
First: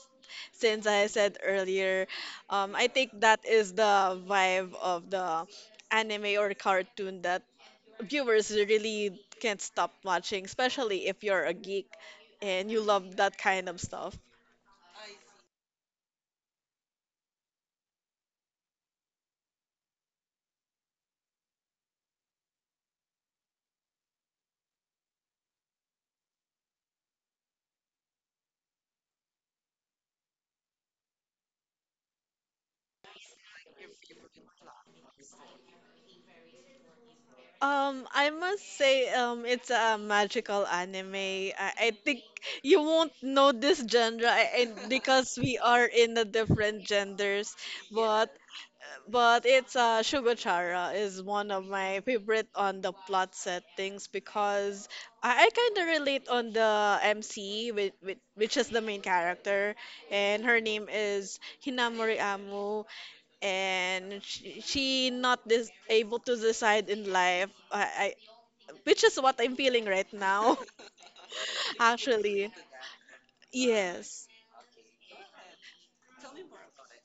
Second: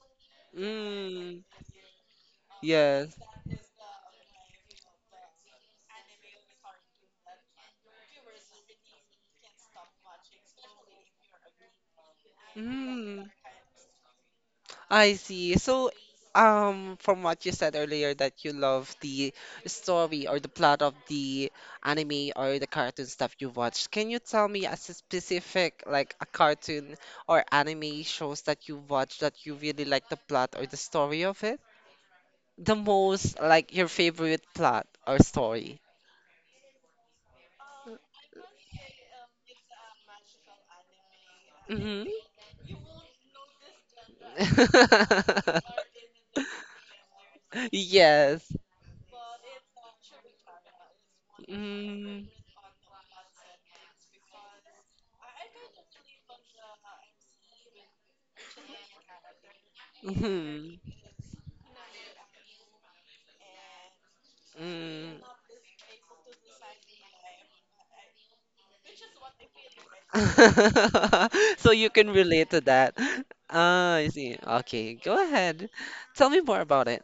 B: Since I said
A: Mm.
B: earlier, um, I
A: Yes.
B: think that is the vibe of the anime or cartoon that viewers really can't stop watching, especially if you're a geek and you love
A: Mm.
B: that kind of stuff.
A: I see. So, um, from what you said earlier, that you love the story or the plot of the anime or the cartoon stuff you watched, can you tell me as a specific, like a cartoon or anime shows that you watched that you really like the plot or the story of it? The most like your favorite plot or story?
B: Um, I must say, um, it's a magical anime. I, I
A: Hmm.
B: think you won't know this genre I, I, because
A: [LAUGHS]
B: we are in the different genders, but
A: Yes.
B: But it's uh, Shugochara is one of my
A: Mm-hmm.
B: favorite on the plot settings because I, I kind of relate on the M C, which, which is the main character, and her name is Hinamori Amu, and she, she
A: Mm.
B: not this able to decide in life, I, I, which is what I'm feeling right now,
A: [LAUGHS] So
B: [LAUGHS]
A: you can relate
B: actually.
A: to that. Ah, I
B: Yes.
A: see. Okay, go ahead. Tell me more about it.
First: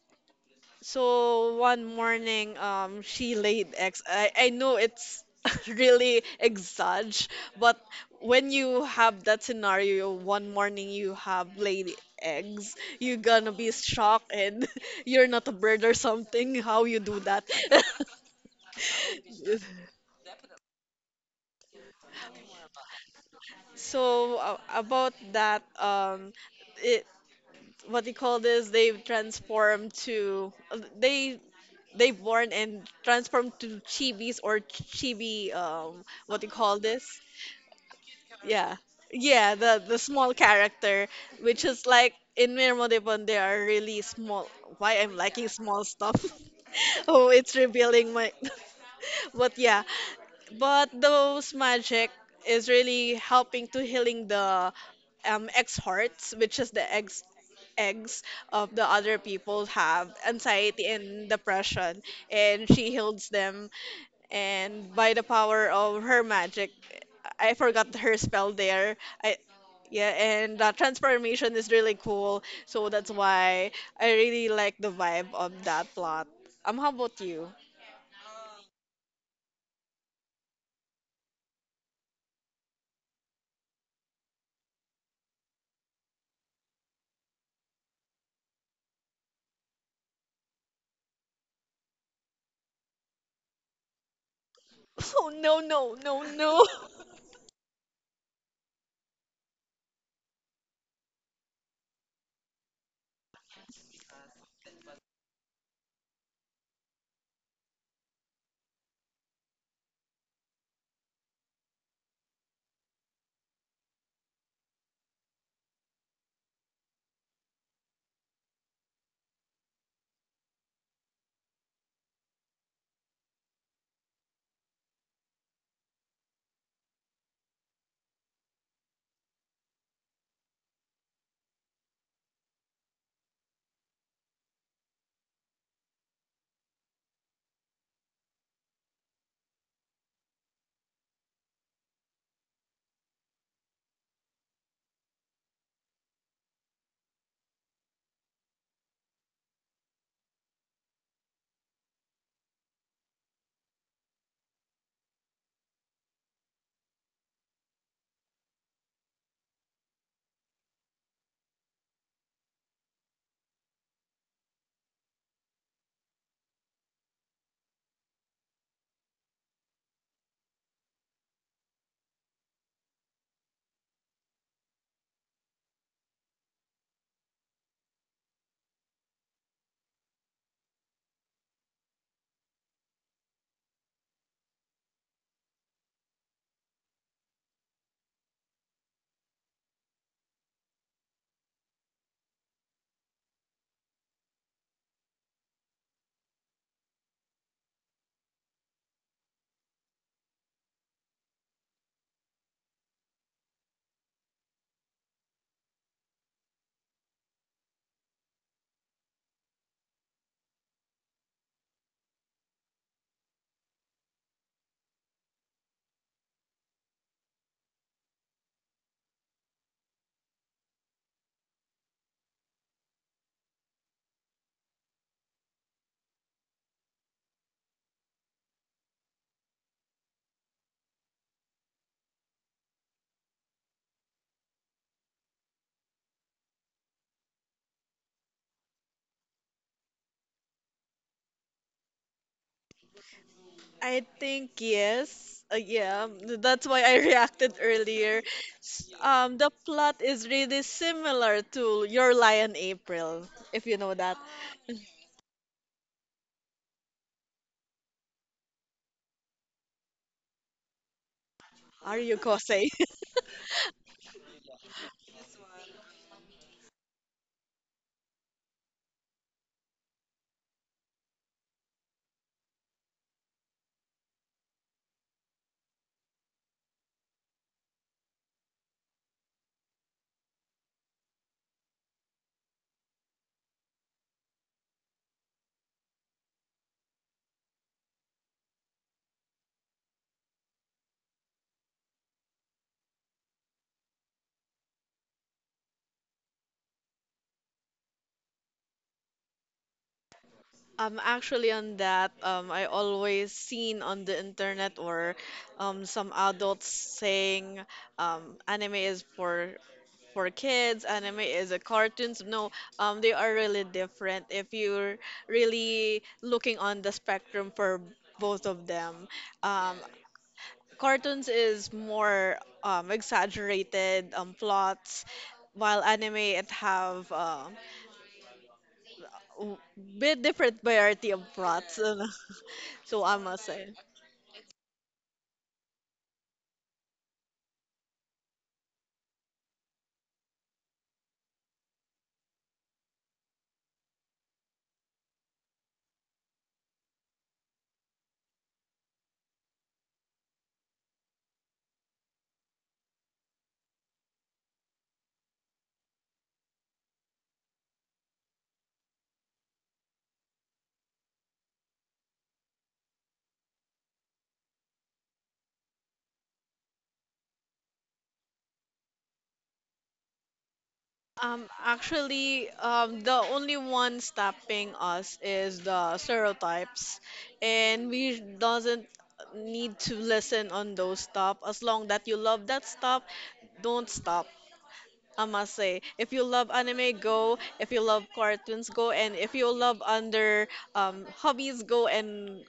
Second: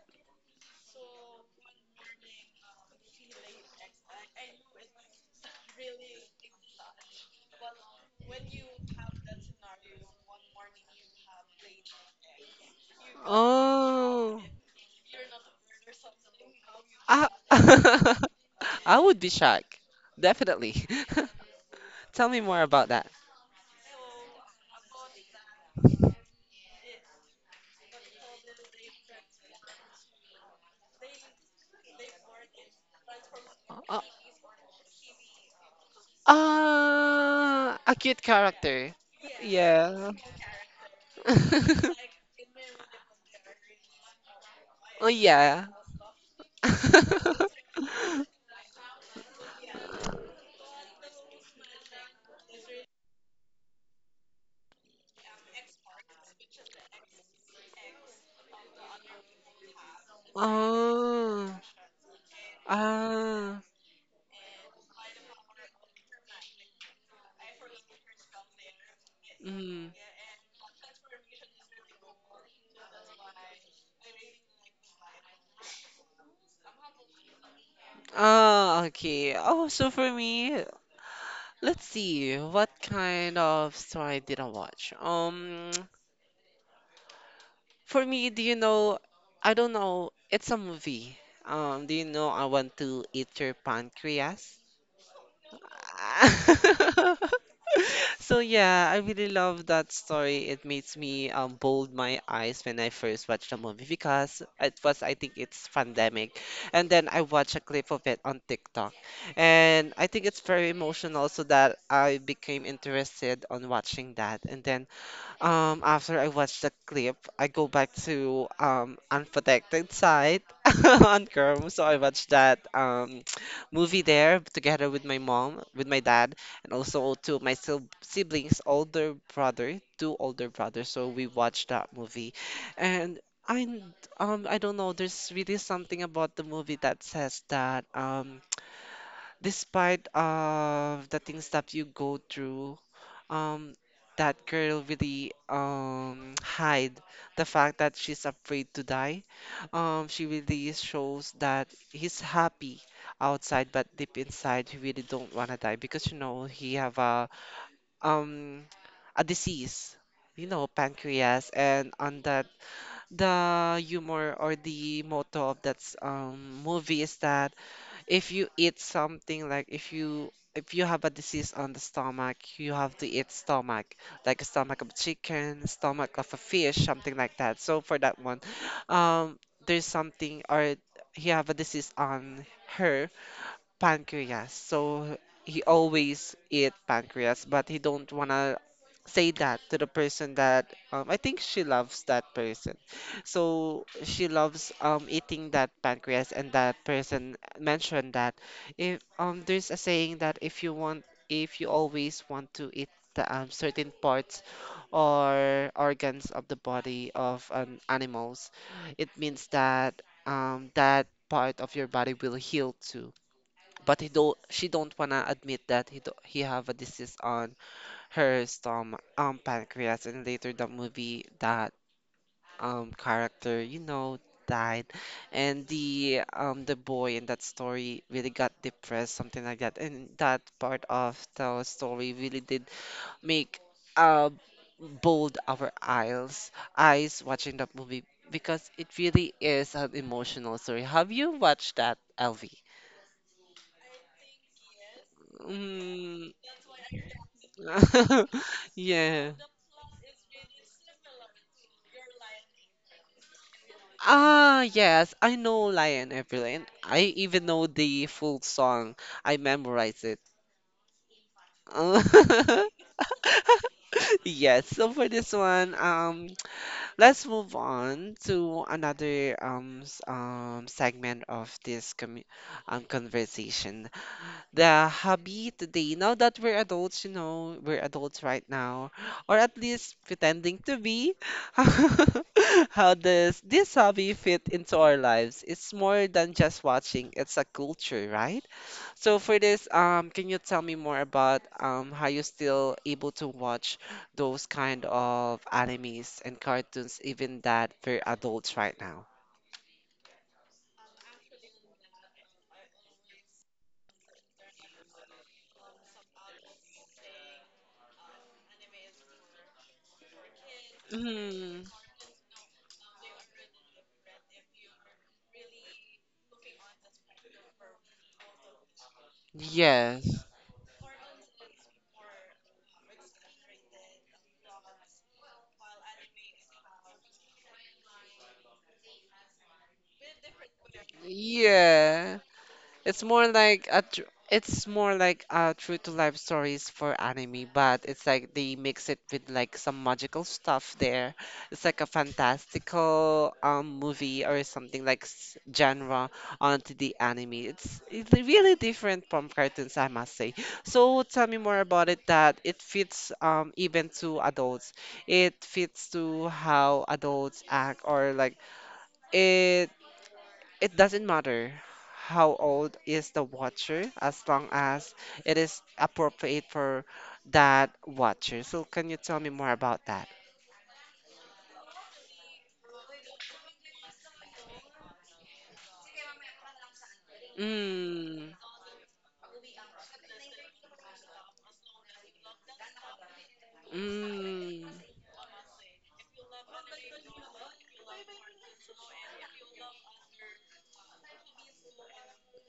B: So one morning, um, she laid eggs. I, I know it's [LAUGHS] really exage, but when you have that scenario, one morning you have laid eggs, you're gonna be shocked
A: Oh,
B: and [LAUGHS] you're not a bird or something. How you do
A: I,
B: that? [LAUGHS]
A: [LAUGHS] I would be shocked. Definitely. [LAUGHS] Tell me more about that.
B: So uh, about that, um, it what they call this, they've transformed to they They born and transform to
A: Uh,
B: chibis or chibi, um, what do you call this?
A: uh, a cute
B: Yeah,
A: character.
B: yeah, the the
A: Yeah.
B: small character, which is like
A: [LAUGHS]
B: in Mirmo Devon, they are really small. Why
A: Oh
B: I'm liking
A: yeah.
B: small stuff. [LAUGHS] Oh, it's
A: [LAUGHS]
B: revealing my. [LAUGHS] But yeah, but those magic is really helping to healing the um X hearts, which is the ex eggs of the other people have anxiety and
A: Oh.
B: depression, and she heals
A: Ah.
B: them and by the power of her magic, I forgot her spell there. I
A: Mm.
B: yeah, and uh, transformation is really cool, so that's why I really like the vibe of that plot. Um, how about you?
A: Ah, okay. Oh, so for me, let's see what kind of story did I watch? Um, [TSK] for me, do you know? I don't know. It's a movie. Um, do you know I want to eat your pancreas?
B: [LAUGHS] Oh, no, no, no, no!
A: [LAUGHS] So yeah, I really love that story. It makes me um bold my eyes when I first watched the movie because it was I think it's pandemic, and then I watched a clip of it on TikTok, and I think it's very emotional. So that I became interested on watching that, and then um, after I watch the clip, I go back to um unprotected side [LAUGHS] on Chrome. So I watched that um [TSK] movie there together with my mom, with my dad, and also two of my sil- siblings, older brother, two older brothers. So we watched that movie, and I um I don't know. There's really something about the movie that says that um [TSK] despite of the things that you go through um that girl really um hide the fact that she's afraid to die. Um, she really shows that he's happy outside, but deep inside he really don't wanna die because you know he have a um a disease, you know, pancreas, and on that the humor or the motto of that um movie is that if you eat something like if you if you have a disease on the stomach, you have to eat stomach, like a stomach of chicken, stomach of a fish, something like that. So for that one, um, there's something or he have a disease on her pancreas. So he always eat pancreas, but he don't wanna say that to the person that um, I think she loves that person. So she loves um, eating that pancreas, and that person mentioned that if um, there's a saying that if you want, if you always want to eat the um, certain parts or organs of the body of um, animals. It means that um, that part of your body will heal too, but he don't she don't wanna admit that he do, he have a disease on her stomach um pancreas. And later the movie, that um character you know died, and the um the boy in that story really got depressed, something like that, and that part of the story really did make uh bold our eyes eyes watching that movie, because it really is an emotional story. Have you watched that, Elvie?
B: [LAUGHS] I think yes. Uh, yeah, th- that's why I [LAUGHS] reacted earlier.
A: [LAUGHS]
B: S-
A: Yeah.
B: Um, the plot is really similar to Your Lion April, if you know that.
A: Ah, yes, I know Lion Evelyn. I even know the full song. I memorize it.
B: Are you Kosei?
A: [LAUGHS] Yes, so for this one, um, let's move on to another um s- um segment of this commu um conversation. The hobby today. Now that we're adults, you know we're adults right now, or at least pretending to be. [LAUGHS] How does this hobby fit into our lives? It's more than just watching, it's a culture, right? So for this, um can you tell me more about um how you are still able to watch those kind of animes and cartoons even that we're adults right now?
B: Um, actually, on that, um, I always seen on the internet or um, some adults saying um, anime is for for kids, anime is a
A: Mm.
B: cartoons. No, um, they are really different. If you're really looking on the spectrum for both of them, um,
A: Yes.
B: cartoons is more um, exaggerated um, plots, while anime it have um bit different variety of plots.
A: Yeah.
B: [LAUGHS] So
A: It's
B: I
A: more
B: must
A: like
B: say.
A: a tr it's more like uh true to life stories for anime, but it's like they mix it with like some magical stuff there. It's like a fantastical um movie or something like s- genre onto the anime. It's it's really different from cartoons, I must say. So tell me more about it that it fits um even to adults. It fits to how adults act, or like it it doesn't matter how old is the watcher, as long as it is appropriate for that watcher. So can you tell me more about that?
B: Um, actually, um, the only one stopping us is the stereotypes, and we
A: Mm.
B: doesn't need to listen on those stuff. As long that you love that stuff, don't stop.
A: Mm.
B: I must say, if you love anime, go. If you love cartoons, go. And if you love under um, hobbies, go and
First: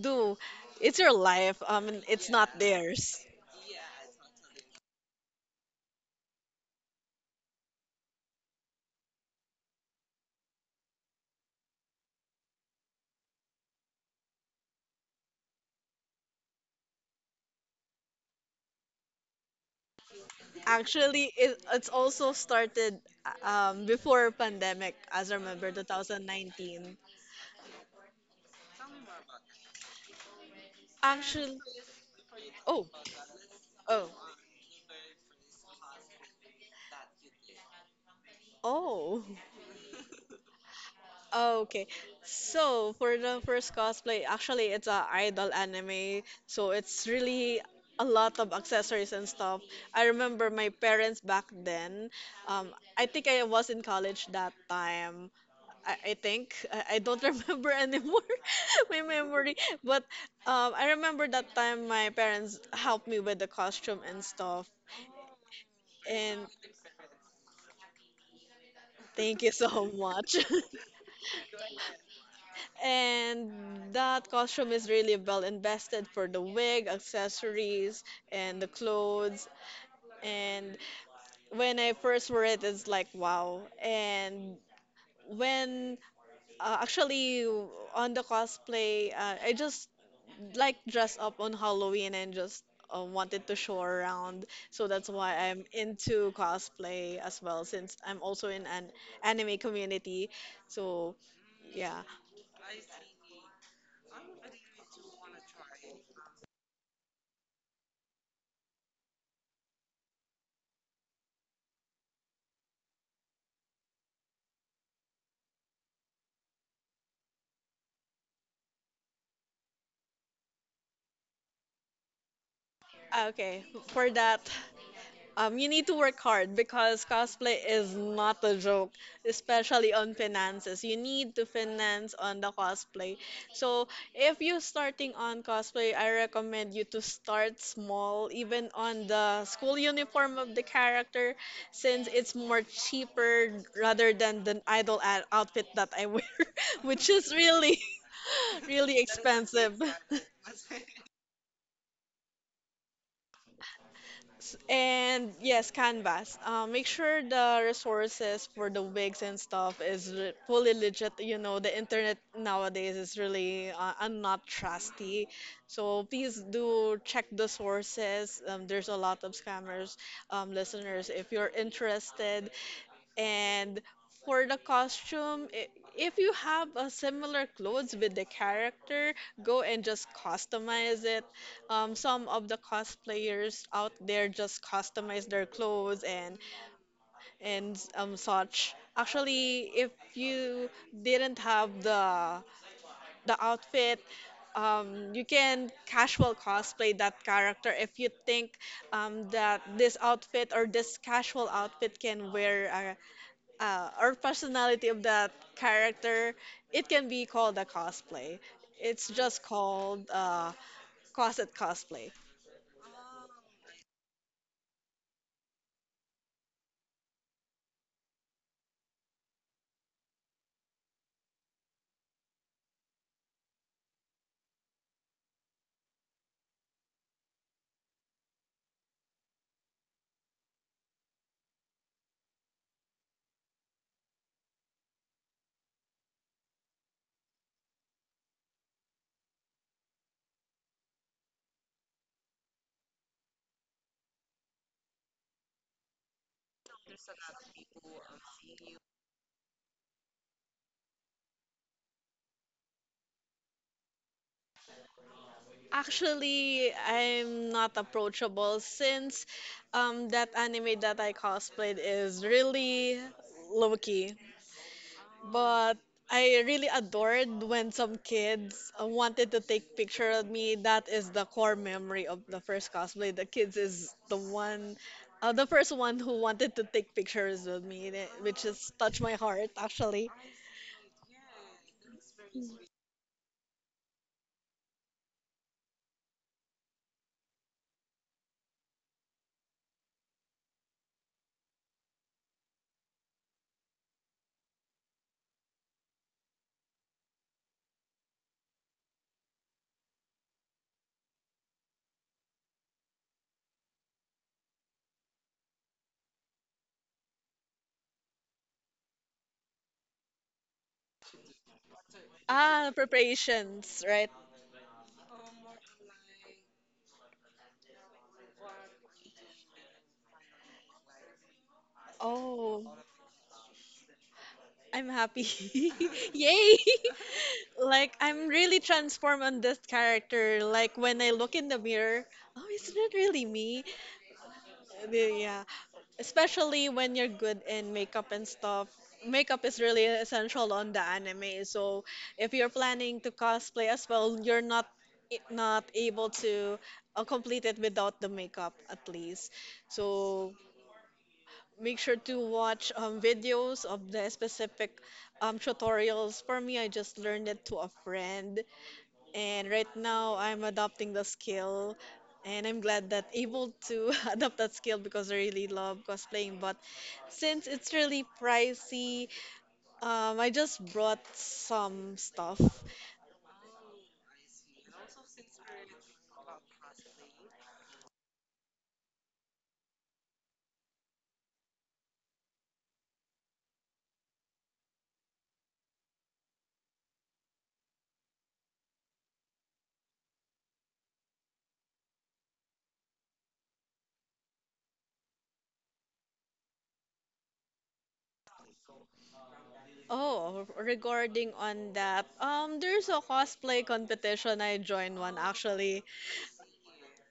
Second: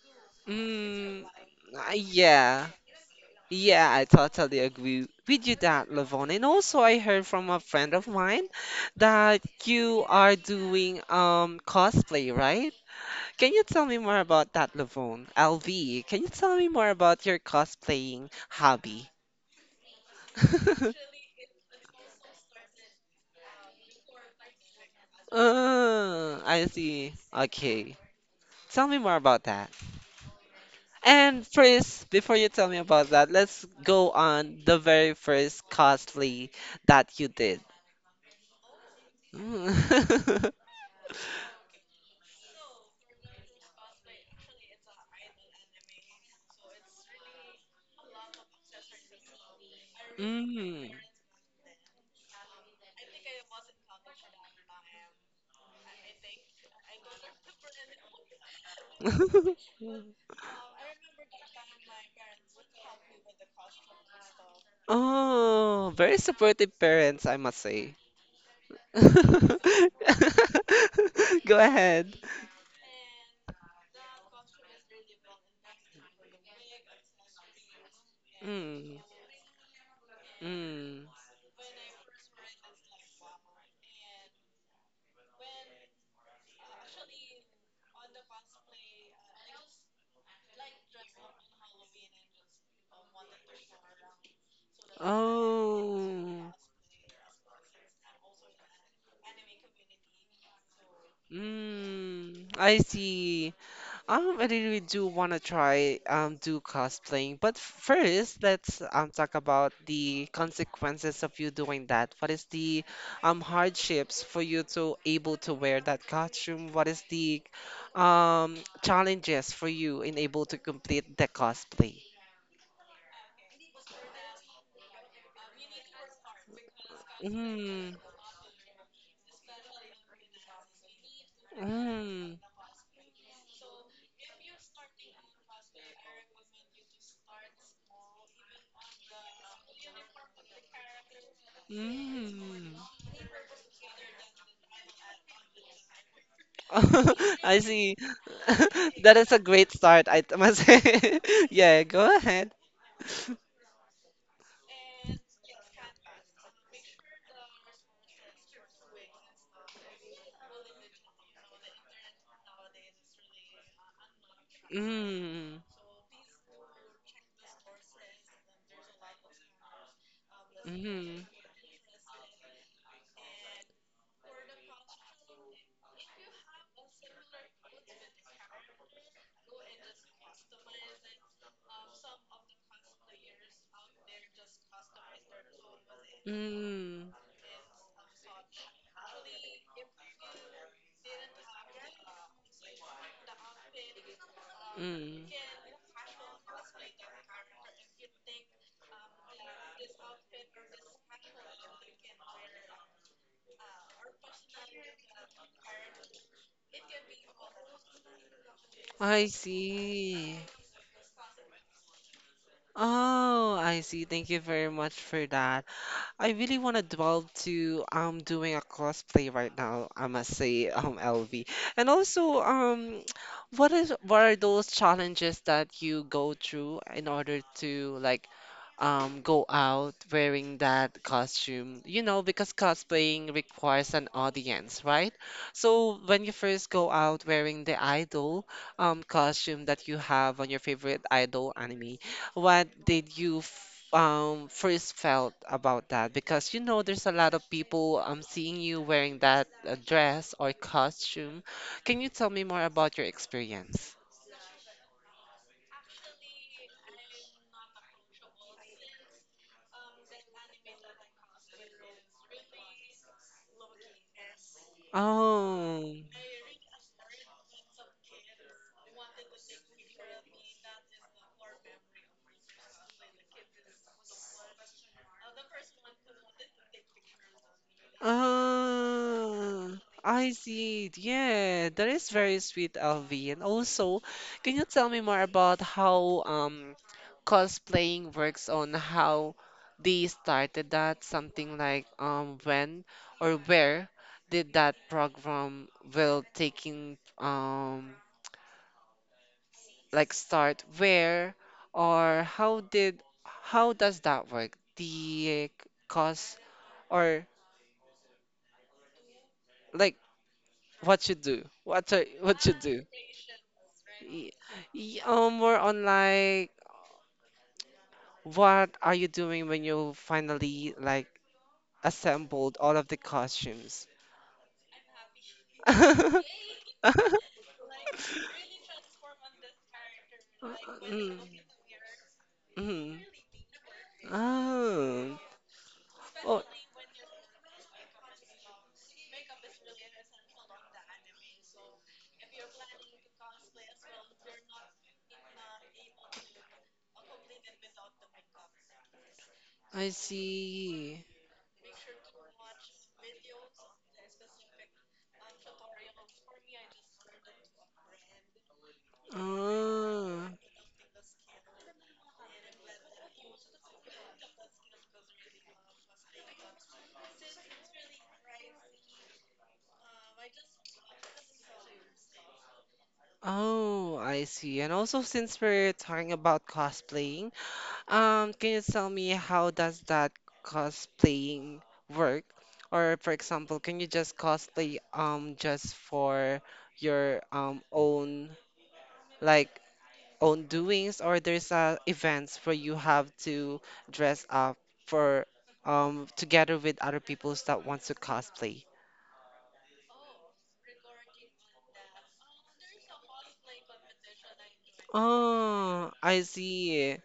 B: do. It's your
A: Mm.
B: life. Um,
A: Uh,
B: it's not
A: yeah,
B: theirs.
A: yeah, I totally agree with you that, Lavon. And also, I heard from a friend of mine that you are doing um cosplay, right? Can you tell me more about that, Lavone? L V, can you tell me more about your cosplaying hobby? [LAUGHS]
B: Actually, it, it's also started um, before pandemic, as I remember,
A: Oh, I
B: two thousand nineteen.
A: see. Okay. Tell me more about that. And
B: Actually,
A: first, before you tell me
B: oh,
A: about that, let's
B: oh,
A: go on the very first cosplay that you did.
B: oh. [LAUGHS]
A: Mm.
B: Oh, okay, so for the first cosplay, actually it's a idol anime, so it's really a lot of accessories and stuff. I
A: [LAUGHS]
B: remember my
A: Mm.
B: parents back then. Um, I think I was in college that time. I, I think [LAUGHS] I, I don't [LAUGHS] remember anymore [LAUGHS] my memory, but
A: [LAUGHS]
B: um, I remember that time my parents helped me with the costume and stuff.
A: Oh, very
B: And
A: supportive parents, I must say. [LAUGHS]
B: thank you
A: Go
B: so much. [LAUGHS]
A: ahead.
B: And that costume is really well invested for the wig, accessories, and the
A: Mm.
B: clothes. And
A: Mm.
B: when I first wore it, it's like wow. And when uh, actually on the cosplay, uh, I just like dress up on Halloween and just uh, wanted to show around. So that's why I'm into
A: Oh.
B: cosplay as well, since I'm also in an anime community. So yeah.
A: Mm. I see. Um, I really do want to try um do cosplaying, but first let's um talk about the consequences of you doing that. What is the um hardships for you to able to wear that costume? What is the um challenges for you in able to complete the cosplay?
B: Okay, for that. Um, you need to work hard because cosplay is
A: Mm.
B: not a joke, especially on finances. You need to finance
A: Mm.
B: on the cosplay. So if you're starting on cosplay, I recommend you to start small, even on the school uniform of the character, since it's more
A: Mm.
B: cheaper rather than the idol ad- outfit that I wear, [LAUGHS] which is
A: [LAUGHS] I
B: really,
A: see.
B: [LAUGHS]
A: [LAUGHS]
B: really
A: That is a great
B: expensive. [LAUGHS]
A: start, I must say. [LAUGHS] Yeah, go ahead.
B: And yes, canvas. Uh, make sure the resources for the wigs and stuff is re- fully legit. You know, the internet nowadays is really uh, I not trusty.
A: Mm.
B: So please do check the sources. Um, there's a lot of scammers, um, listeners.
A: Mm.
B: If you're interested, and for the costume, i- if you have a similar clothes with the character, go and just customize it. Um, some of the cosplayers out there just customize their clothes and
A: Mm.
B: and um such. Actually, if you didn't have the the outfit, um, you
A: Mm.
B: can casual cosplay that character if you think um, that this outfit or this casual outfit can wear uh, or personality of that character, it can be called a cosplay. It's
A: I
B: just called
A: see.
B: uh, closet cosplay.
A: Oh, I see. Thank you very much for that. I really want to delve to um doing a cosplay right now, I must say, um L V. And also, um [TSK] what is what are those challenges that you go through in order to like um go out wearing that costume? You know, because cosplaying requires an audience, right? So when you first go out wearing the idol um costume that you have on your favorite idol anime, what did you f- um first felt about that? Because you know there's a lot of people um seeing you wearing that uh, dress or costume. Can you tell me more about your experience?
B: Actually, I'm not approachable since um, that anime that I cosplayed is really low key. But
A: Oh.
B: I really adored when some kids uh, wanted to take picture of me. That is the core memory of the first cosplay. The kids is the one, uh, the first one who wanted to take pictures with me, and it- which is touched my heart
A: Ah,
B: actually.
A: I see. Yeah, that is very sweet, L V. And also, can you tell me more about how um cosplaying works on how they started that? Something like um when or where did that program will taking um like start, where or how did how does that work? The eh, cos or like What you do? What are, what you
B: Ah,
A: do?
B: preparations, right?
A: Y- y- uh, More on like what are you doing when you finally like assembled
B: Oh,
A: all of the costumes?
B: I'm happy. [LAUGHS] Yay!
A: [LAUGHS]
B: [LAUGHS] Like I'm really transformed on this character. Like when I
A: Mm.
B: look in the mirror, oh, is it
A: Hmm.
B: really me? the-
A: Oh.
B: Yeah,
A: Oh,
B: especially when you're good in makeup and stuff. Makeup is really essential on the anime. So if you're planning to cosplay as well, you're not not able to uh, complete it without the makeup at least.
A: I
B: So
A: see.
B: make sure to watch um, videos of the specific um, tutorials. For me, I just learned it to a friend, and right now,
A: Oh.
B: I'm adopting the skill, and I'm glad that able to [LAUGHS] adopt that skill because I really love cosplaying. But since it's really pricey, um, I just brought some stuff.
A: Oh, I see. And also since we're talking about cosplaying, Um, can you tell me how does that cosplaying work? Or for example, can you just cosplay um just for your um own like own doings, or there's uh events where you have to dress up for um together with other peoples that want to cosplay?
B: Oh, regarding on that, um, there's a cosplay competition I joined one actually
A: Oh, I see.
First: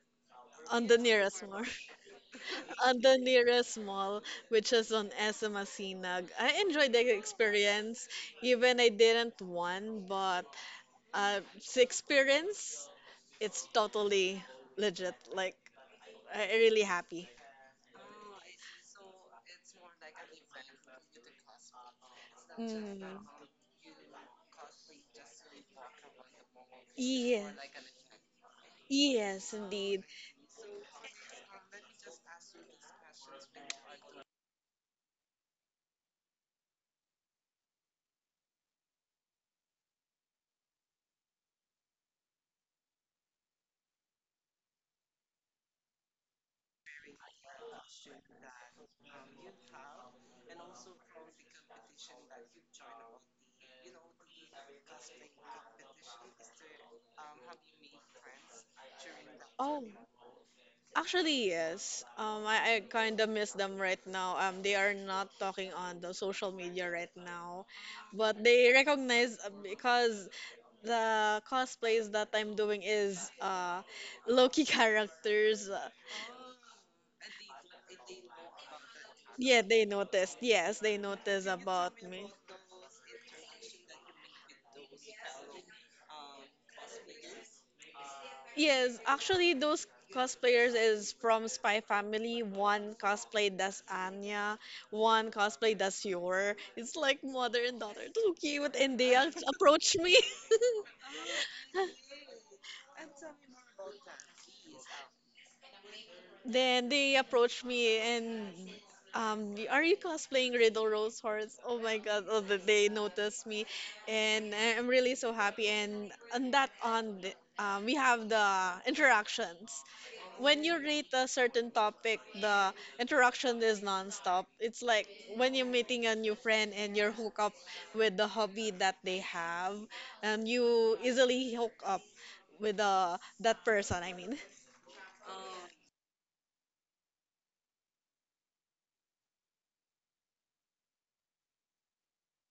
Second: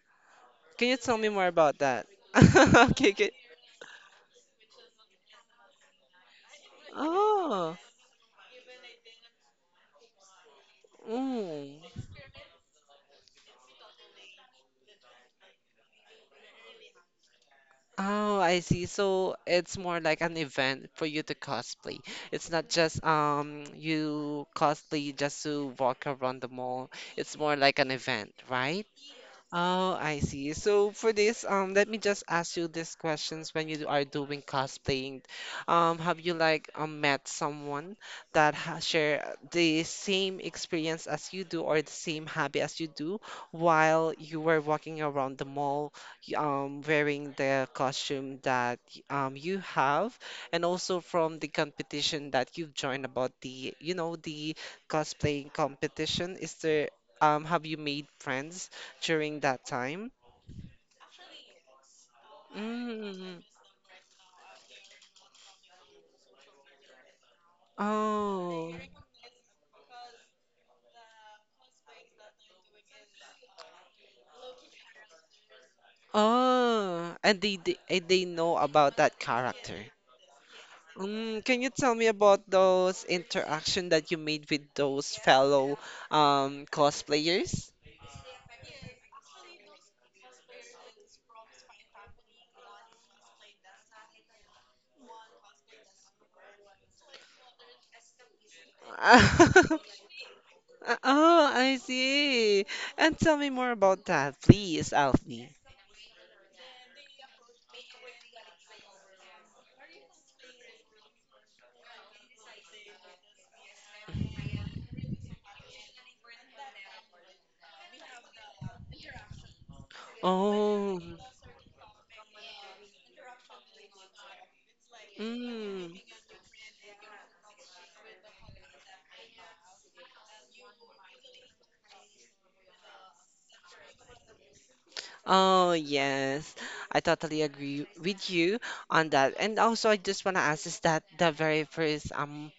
B: on
A: Can
B: the
A: you tell me
B: nearest
A: more
B: mall,
A: about that? [LAUGHS]
B: [LAUGHS] on
A: Okay,
B: the
A: okay.
B: nearest mall, which is on S M Asinag. I enjoyed the
A: Oh.
B: experience, even I didn't won, but Uh, so
A: Mm.
B: experience, it's totally legit. Like, I- I really happy.
A: Oh, I see. So it's more like an event for you to cosplay. It's not just
B: Mm.
A: um you cosplay just to walk around the mall. It's
B: Yeah.
A: more like an event, right?
B: Yes,
A: Oh,
B: indeed.
A: I see. So for this, um, let me just ask you these questions when you are doing cosplaying. Um, have you like um, met someone that ha share the same experience as you do or the same hobby as you do, while you were walking around the mall, y- um, wearing the costume that y- um, you have, and also from the competition that you've joined, about, the, you know, the cosplaying competition? Is there, um, have you made friends during that
B: Oh,
A: time?
B: actually, yes. Um, I, I kind
A: Mm.
B: of miss them right now. Um, they are not talking on the social media right now, but
A: Oh.
B: they recognize uh, because the cosplays that I'm doing is uh, Loki [LAUGHS] characters. Uh,
A: Oh. And they, they and they know about that
B: Yeah,
A: character.
B: they noticed. Yes, they
A: Mm,
B: noticed
A: can you tell me
B: about me.
A: about those interaction that you made with those fellow um cosplayers?
B: Yes, actually, those cosplayers is from Spy Family. One cosplay does Anya, one cosplay does Yor. It's like mother and daughter. Too cute, and they
A: [LAUGHS]
B: approach me. [LAUGHS]
A: Oh, I see. And tell me more about that, please, Alfie.
B: Then they approached me and um, "Y- are you cosplaying Riddle Rose Horse? Oh my God! Oh, that they noticed me, and I- I'm really so happy. And on that on, the- um, we have the interactions. When you
A: Oh.
B: rate a certain topic, the interaction is nonstop. It's like when you're
A: Mm.
B: meeting a new friend and you hook up with the hobby that they have, and you easily hook up with uh, that person. I mean.
A: Oh, yes. I totally agree with you on that. And also, I just want to ask, is that the very first um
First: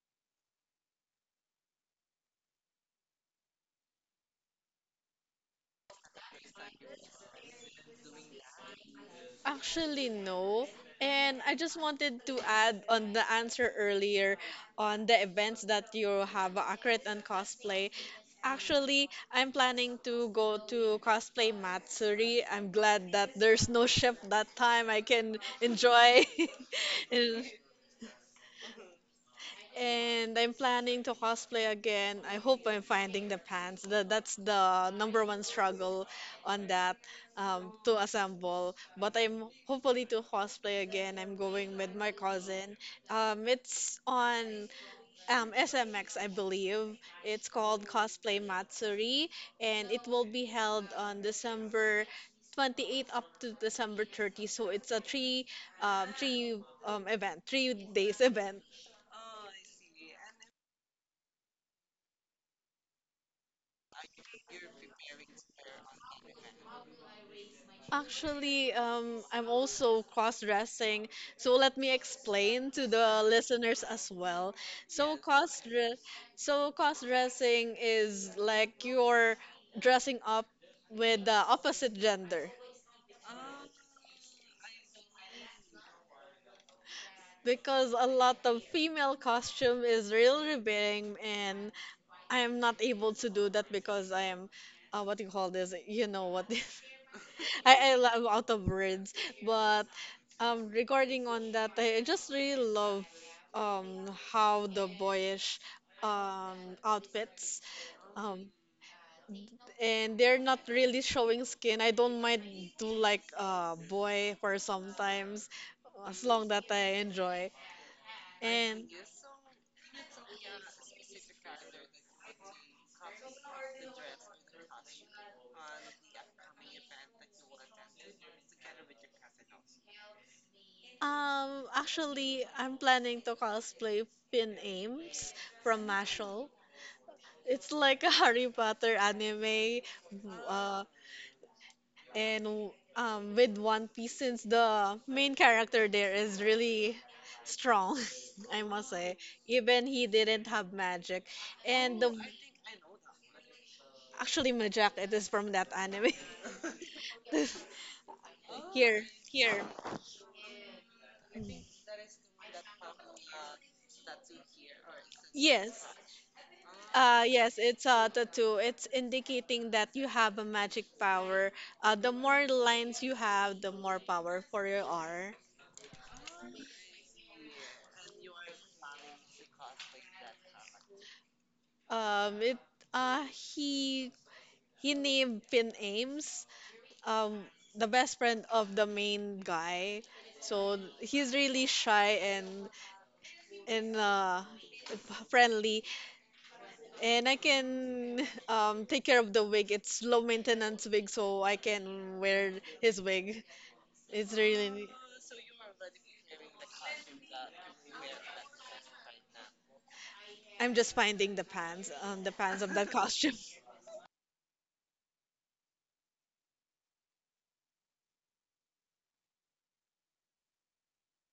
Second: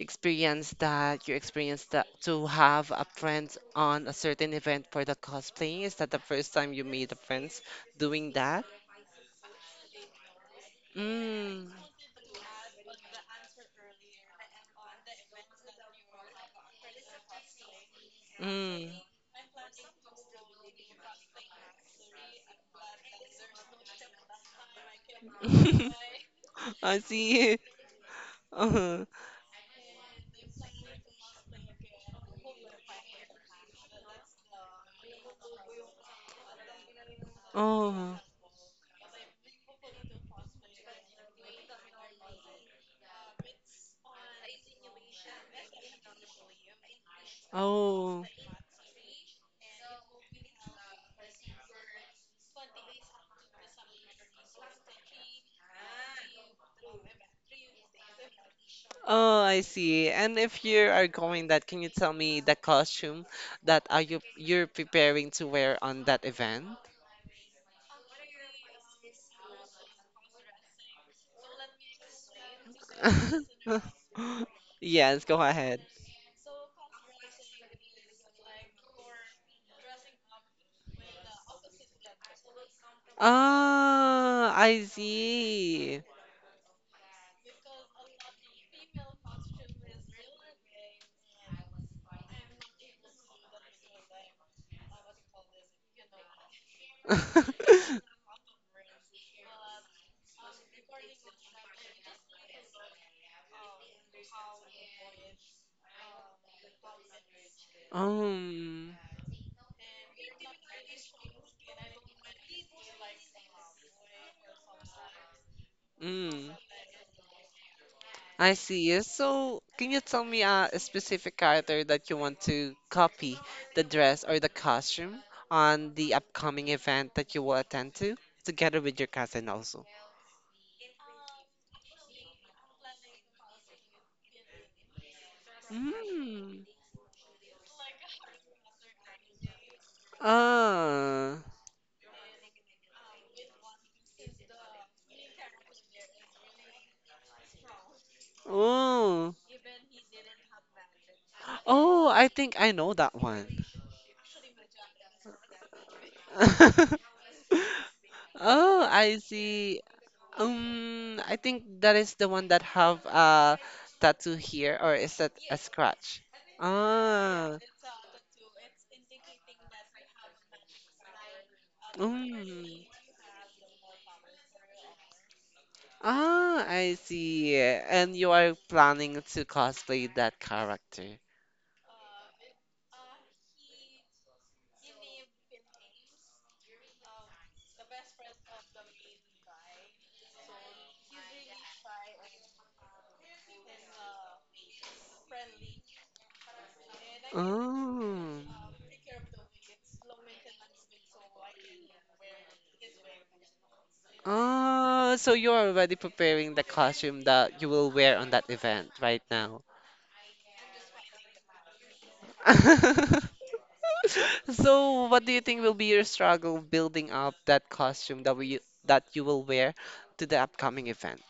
A: experience that you experienced, that to have a friend on a certain event for the cosplaying? Is that the first time you made a friend doing that?
B: Actually, no. And I
A: Mm.
B: just wanted to add on the answer earlier on the events that you have accurate and cosplay.
A: Mm.
B: Actually, I'm planning to go to cosplay Matsuri. I'm glad that there's no shift that time. I can enjoy.
A: [LAUGHS] I
B: [LAUGHS] And
A: see. [LAUGHS] Uh-huh.
B: and I'm planning to cosplay again. I hope I'm finding the pants. The, that's the number one struggle on that um, to
A: Oh.
B: assemble. But I'm hopefully to cosplay again. I'm going with my cousin. Um, it's on um, S M X, I believe. It's called
A: Oh.
B: Cosplay Matsuri, and it will be held on December twenty-eighth up to December thirty. So it's a three, um, three um, event, three days [LAUGHS] event.
A: Oh, I see. And if you are going that, can you tell me the costume that are you you're preparing to wear on that event?
B: Actually, um, I'm also cross-dressing, so let me explain to the listeners
A: [LAUGHS]
B: as well. So
A: Yes, go
B: cross
A: ahead.
B: so cross-dressing is like you're dressing up with the opposite gender
A: Ah, I see.
B: because a lot of female costume is real revealing, and I am not able to do that because I am, uh, what do you call this? You know what this? I, I lo-
A: [LAUGHS]
B: I'm out of words. But um, regarding on that, I just really love um how the boyish um outfits um
A: Um,
B: and they're not really showing skin. I don't mind do like uh boy for sometimes as long
A: mm.
B: that I enjoy.
A: I
B: And
A: see. So, can you tell me uh, a specific character that you want to copy, the dress or the costume on the upcoming event that you will attend to, together with your cousin also?
B: um actually I'm planning to cosplay Finn Ames from Mashal.
A: Mm.
B: It's like a [LAUGHS] Harry Potter anime. Uh,
A: Ah.
B: and um, with One Piece, since the main character there is really strong, [LAUGHS] I must say.
A: Oh.
B: Even he didn't have magic, and
A: Oh,
B: the
A: I think I know that one.
B: actually magic it is from that anime.
A: [LAUGHS]
B: [LAUGHS]
A: Oh,
B: Here,
A: I
B: here,
A: see. Um, I think that is the one that have a tattoo here, or is that a
B: yes.
A: scratch?
B: Uh,
A: Ah.
B: yes, it's a tattoo. It's indicating that you have a magic power. Uh, the more
A: Mm.
B: lines you have, the more powerful you are.
A: Ah, I see. And you are planning to cosplay that character.
B: Um, it uh, he he named Finn Ames um the best friend of the main guy. So he's really shy and and uh friendly and I can
A: Oh.
B: um take care of the wig. It's low maintenance wig so I can wear his wig. It's really
A: Oh, so you're already preparing the costume that you will wear on that event right now.
B: I'm just finding the pants, um, the pants of that costume.
A: [LAUGHS]
B: [LAUGHS]
A: So, what do you think will be your struggle building up that costume that we that you will wear to the upcoming event?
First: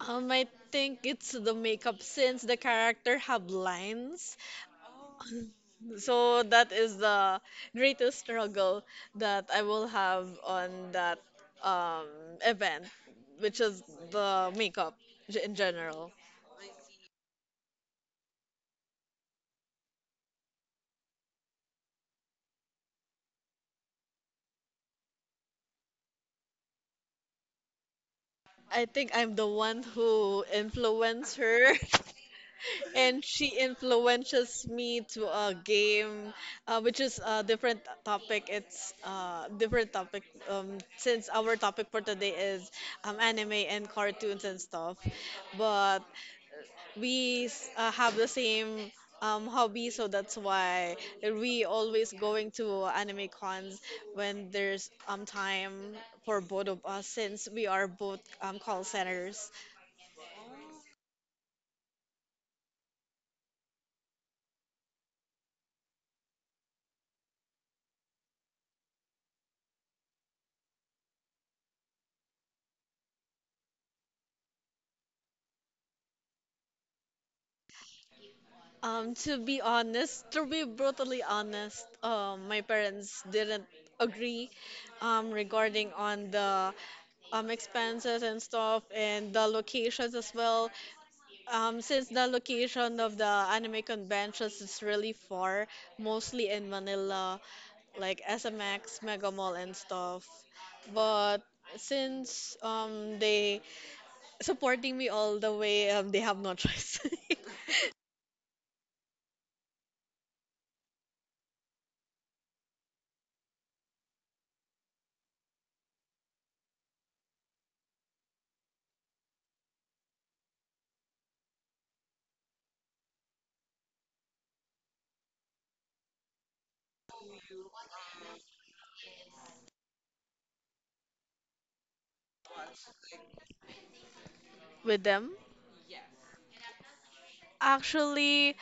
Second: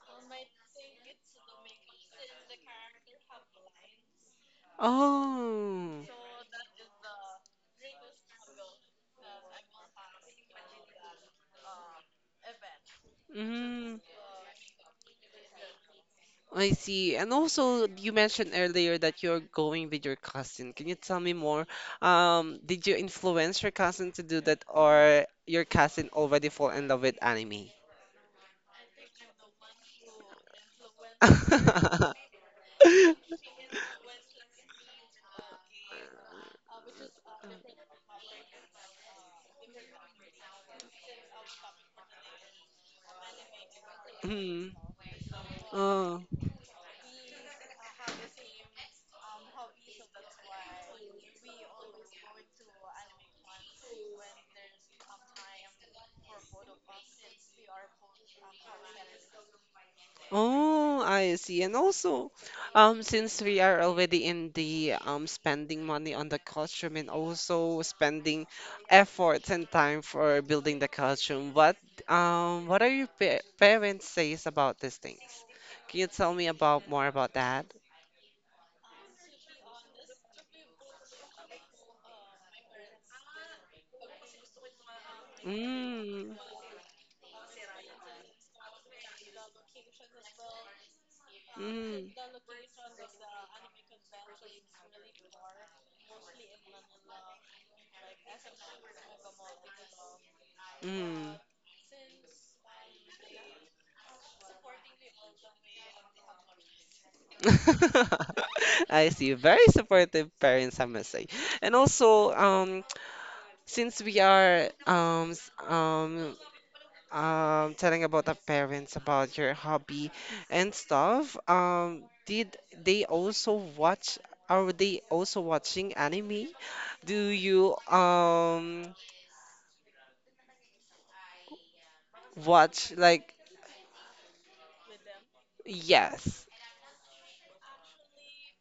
B: Um, I think it's the makeup since the character have lines.
A: Oh.
B: So that is the greatest struggle that I will have on that um, event, which is
A: Mm.
B: the makeup g- in general.
A: I see. And also, you mentioned earlier that you're going with your cousin. Can you tell me more? Um, did you influence your cousin to do that, or your cousin already fall in love with anime?
B: I think I'm the one who influenced her,
A: [LAUGHS]
B: [LAUGHS] and she influences me to a game, uh, which is a different topic. It's uh, different topic um, since our topic for today is um, anime and cartoons and
A: Mm.
B: stuff. But
A: Oh,
B: we s- uh, have the same um, hobby, so that's why we always going to anime cons when there's um time for both of us since we are both um, call centers.
A: oh, I see. And also, um, since we are already in the um spending money on the costume and also spending efforts and time for building the costume, what um what are your pa parents says about these things? Can you tell me about more about that?
B: Um, to be honest, to be brutally honest, um, my parents didn't agree um, regarding on
A: Mm.
B: the um, expenses and stuff and the locations as well. Um,
A: Mm.
B: since the location of the anime conventions is really far, mostly in Manila, like S M X, Mega Mall, and stuff.
A: Mm.
B: But since um, they supporting me all the way, um, they have no choice
A: [LAUGHS] I see. Very supportive parents, I must say. And also, um, since we are um s- um um telling about the parents about your hobby and stuff, um, did they also watch? Are they also watching anime? Do you um watch like
B: [LAUGHS] with them.
A: yes?
B: Actually,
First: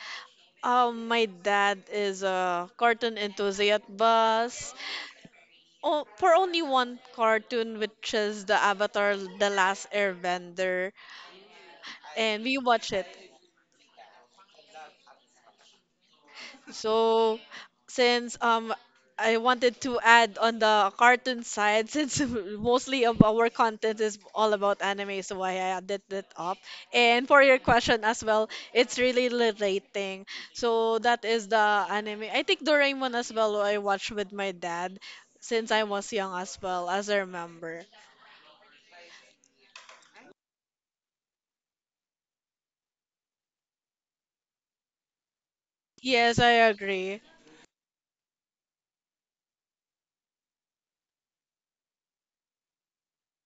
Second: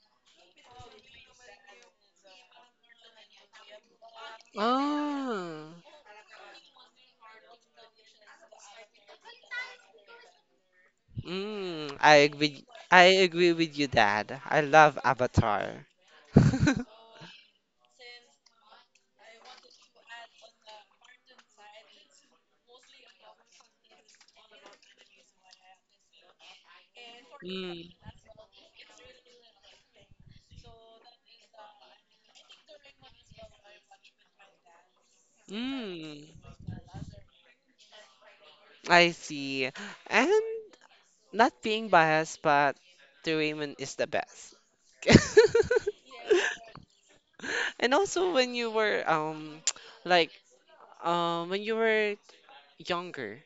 B: um, my dad is a cartoon enthusiast, but
A: Oh.
B: oh, for only one cartoon, which is the Avatar: The Last Airbender,
A: Mm, I
B: and we
A: agree.
B: watch
A: I
B: it.
A: agree with you, Dad. I love Avatar. [LAUGHS]
B: So, since um I wanted to add on the cartoon side, [LAUGHS] since mostly of our content is all about anime, so I added that up. And for your
A: Mm.
B: question as well, it's really relating. So that is the anime. I think Doraemon as well I watched with my dad since I was young
A: Mm.
B: as well, as I remember.
A: I see. And not being biased, but the ramen is the best. [LAUGHS]
B: Yes, I agree.
A: And also when you were um [TSK] like um when you were younger,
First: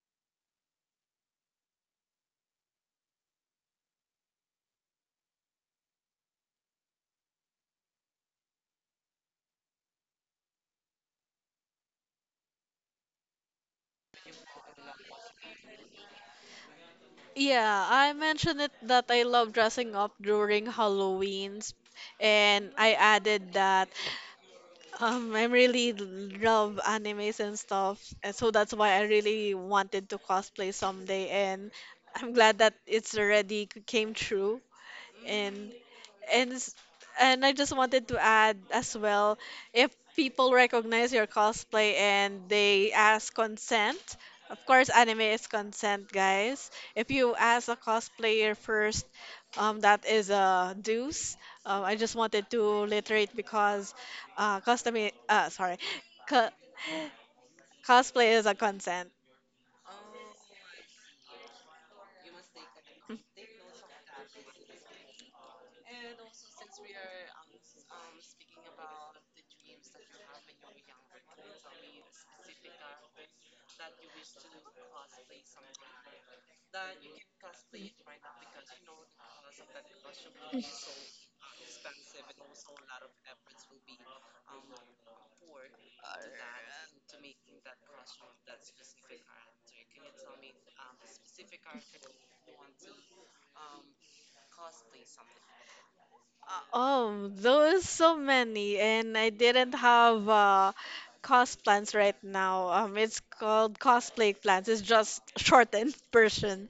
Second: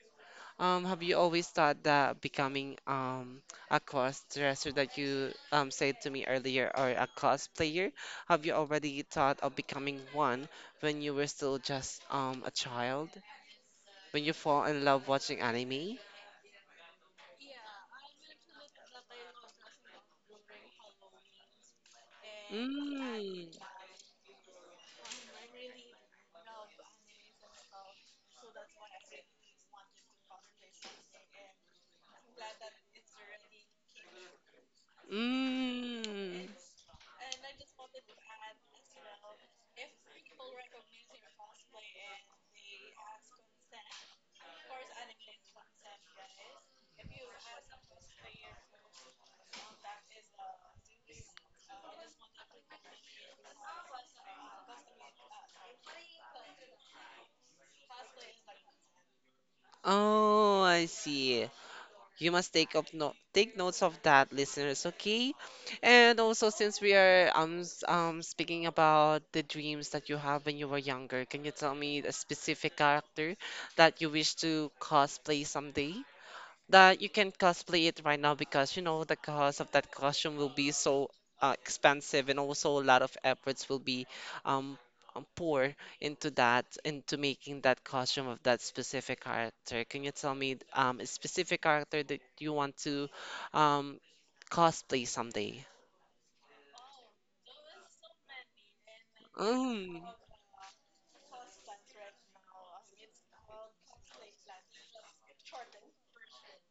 A: um have you always thought that becoming um a cosplayer that you um said to me earlier, or a cosplayer, have you already thought of becoming one when you were still just um a child? When you fall in love watching anime?
B: Yeah, I mentioned it that I love dressing up during Halloween's, and I
A: Mm.
B: added that. Um, I really love animes and stuff, and so that's why I really wanted to cosplay someday, and I'm glad that it's already c- came true, and
A: Mm.
B: and s- and I just wanted to add as well, if people recognize your cosplay and they ask consent, of course anime is consent, guys. If you ask a cosplayer first, um, that is a deuce. Um, I just wanted to reiterate because uh, custom, uh, sorry, co- cosplay is a consent.
A: Oh, I see. You must take up no take notes of that, listeners, okay? And also, since we are um s- um speaking about the dreams that you have when you were younger, can you tell me a specific character that you wish to cosplay someday? That you can cosplay it right now, because you know the cost of that costume will be so uh, expensive, and also a lot of efforts will be um um, pour into that into making that costume of that specific character. Can you tell me um a specific character that you want to um cosplay someday?
B: Oh, there those so many, and I didn't
A: Mm.
B: have uh, cost plans right now. Um, it's called cosplay plans. It's just shortened [LAUGHS] version.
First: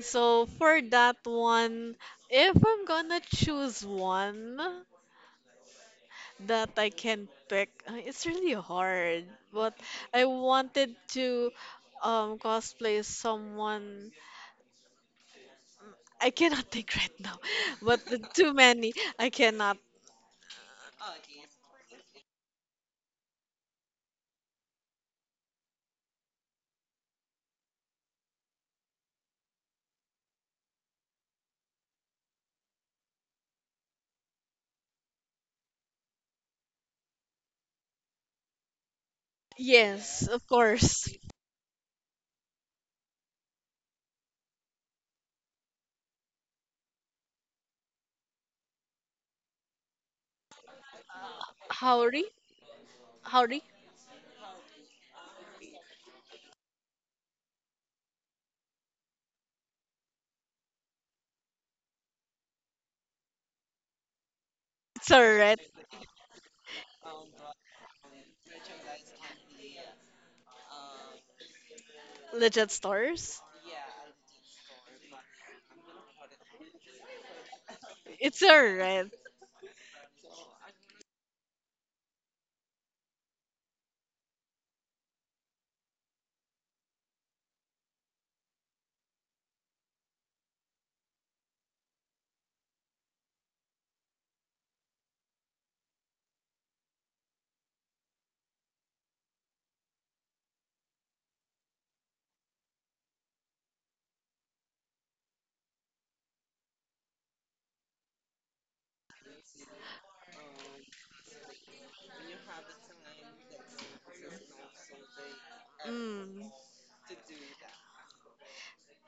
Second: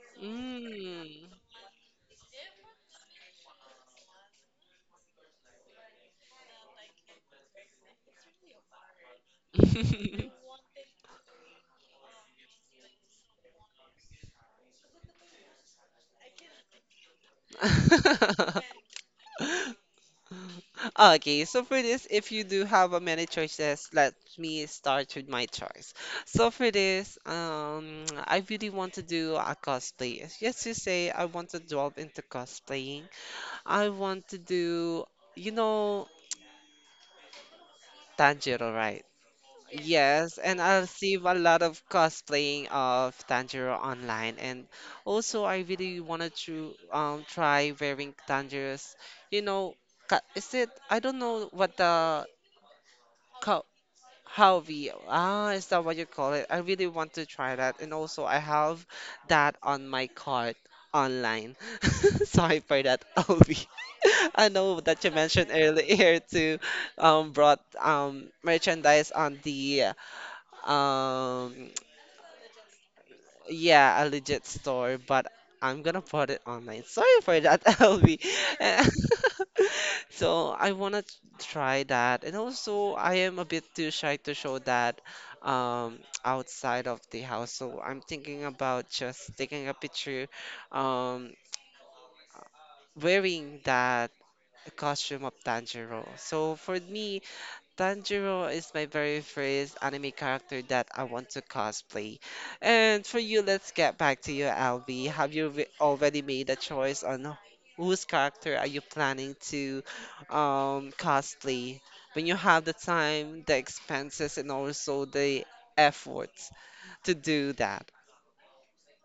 B: So for that one, if I'm gonna choose one that I can pick, uh, it's really hard. But I
A: Mm.
B: wanted to um cosplay someone. I cannot [LAUGHS] think right now, [LAUGHS] but the too many. I
A: [LAUGHS]
B: cannot.
A: Okay, so for this, if you do have a many choices, let me start with my choice. So for this, um, [TSK] I really want to do a cosplay. As yes, you say, I want to delve into cosplaying. I want to do, you know, Tanjiro, right?
B: Yes,
A: Yes,
B: of
A: and I
B: course.
A: receive a lot of cosplaying of Tanjiro online, and also I really wanted to um try wearing Tanjiro's, you know, ca- is it? I don't know what
B: Howdy,
A: the
B: howdy.
A: Halvi. Ah, is that what you call it? I really want to try that. And also, I have that on my cart online. [LAUGHS] Sorry for that, Alvi. [LAUGHS] I know that
B: It's
A: you
B: a
A: mentioned
B: red
A: earlier to um brought um merchandise on the um
B: legit stars.
A: yeah, a legit store, but I'm gonna put it online. [LAUGHS] Sorry for that, [LAUGHS] L B.
B: It's a red.
A: [LAUGHS] So I wanna t- try that, and also I am a bit too shy to show that um, [TSK] outside of the house. So I'm thinking about just taking a picture, um, wearing that costume of Tanjiro. So for me, Tanjiro is my very first anime character that I want to cosplay. And for you, let's get back to you, Alvi. Have you re- already made a choice on whose character are you planning to um, cosplay? When you have the time, the expenses, and also the
B: Mm.
A: efforts to do that.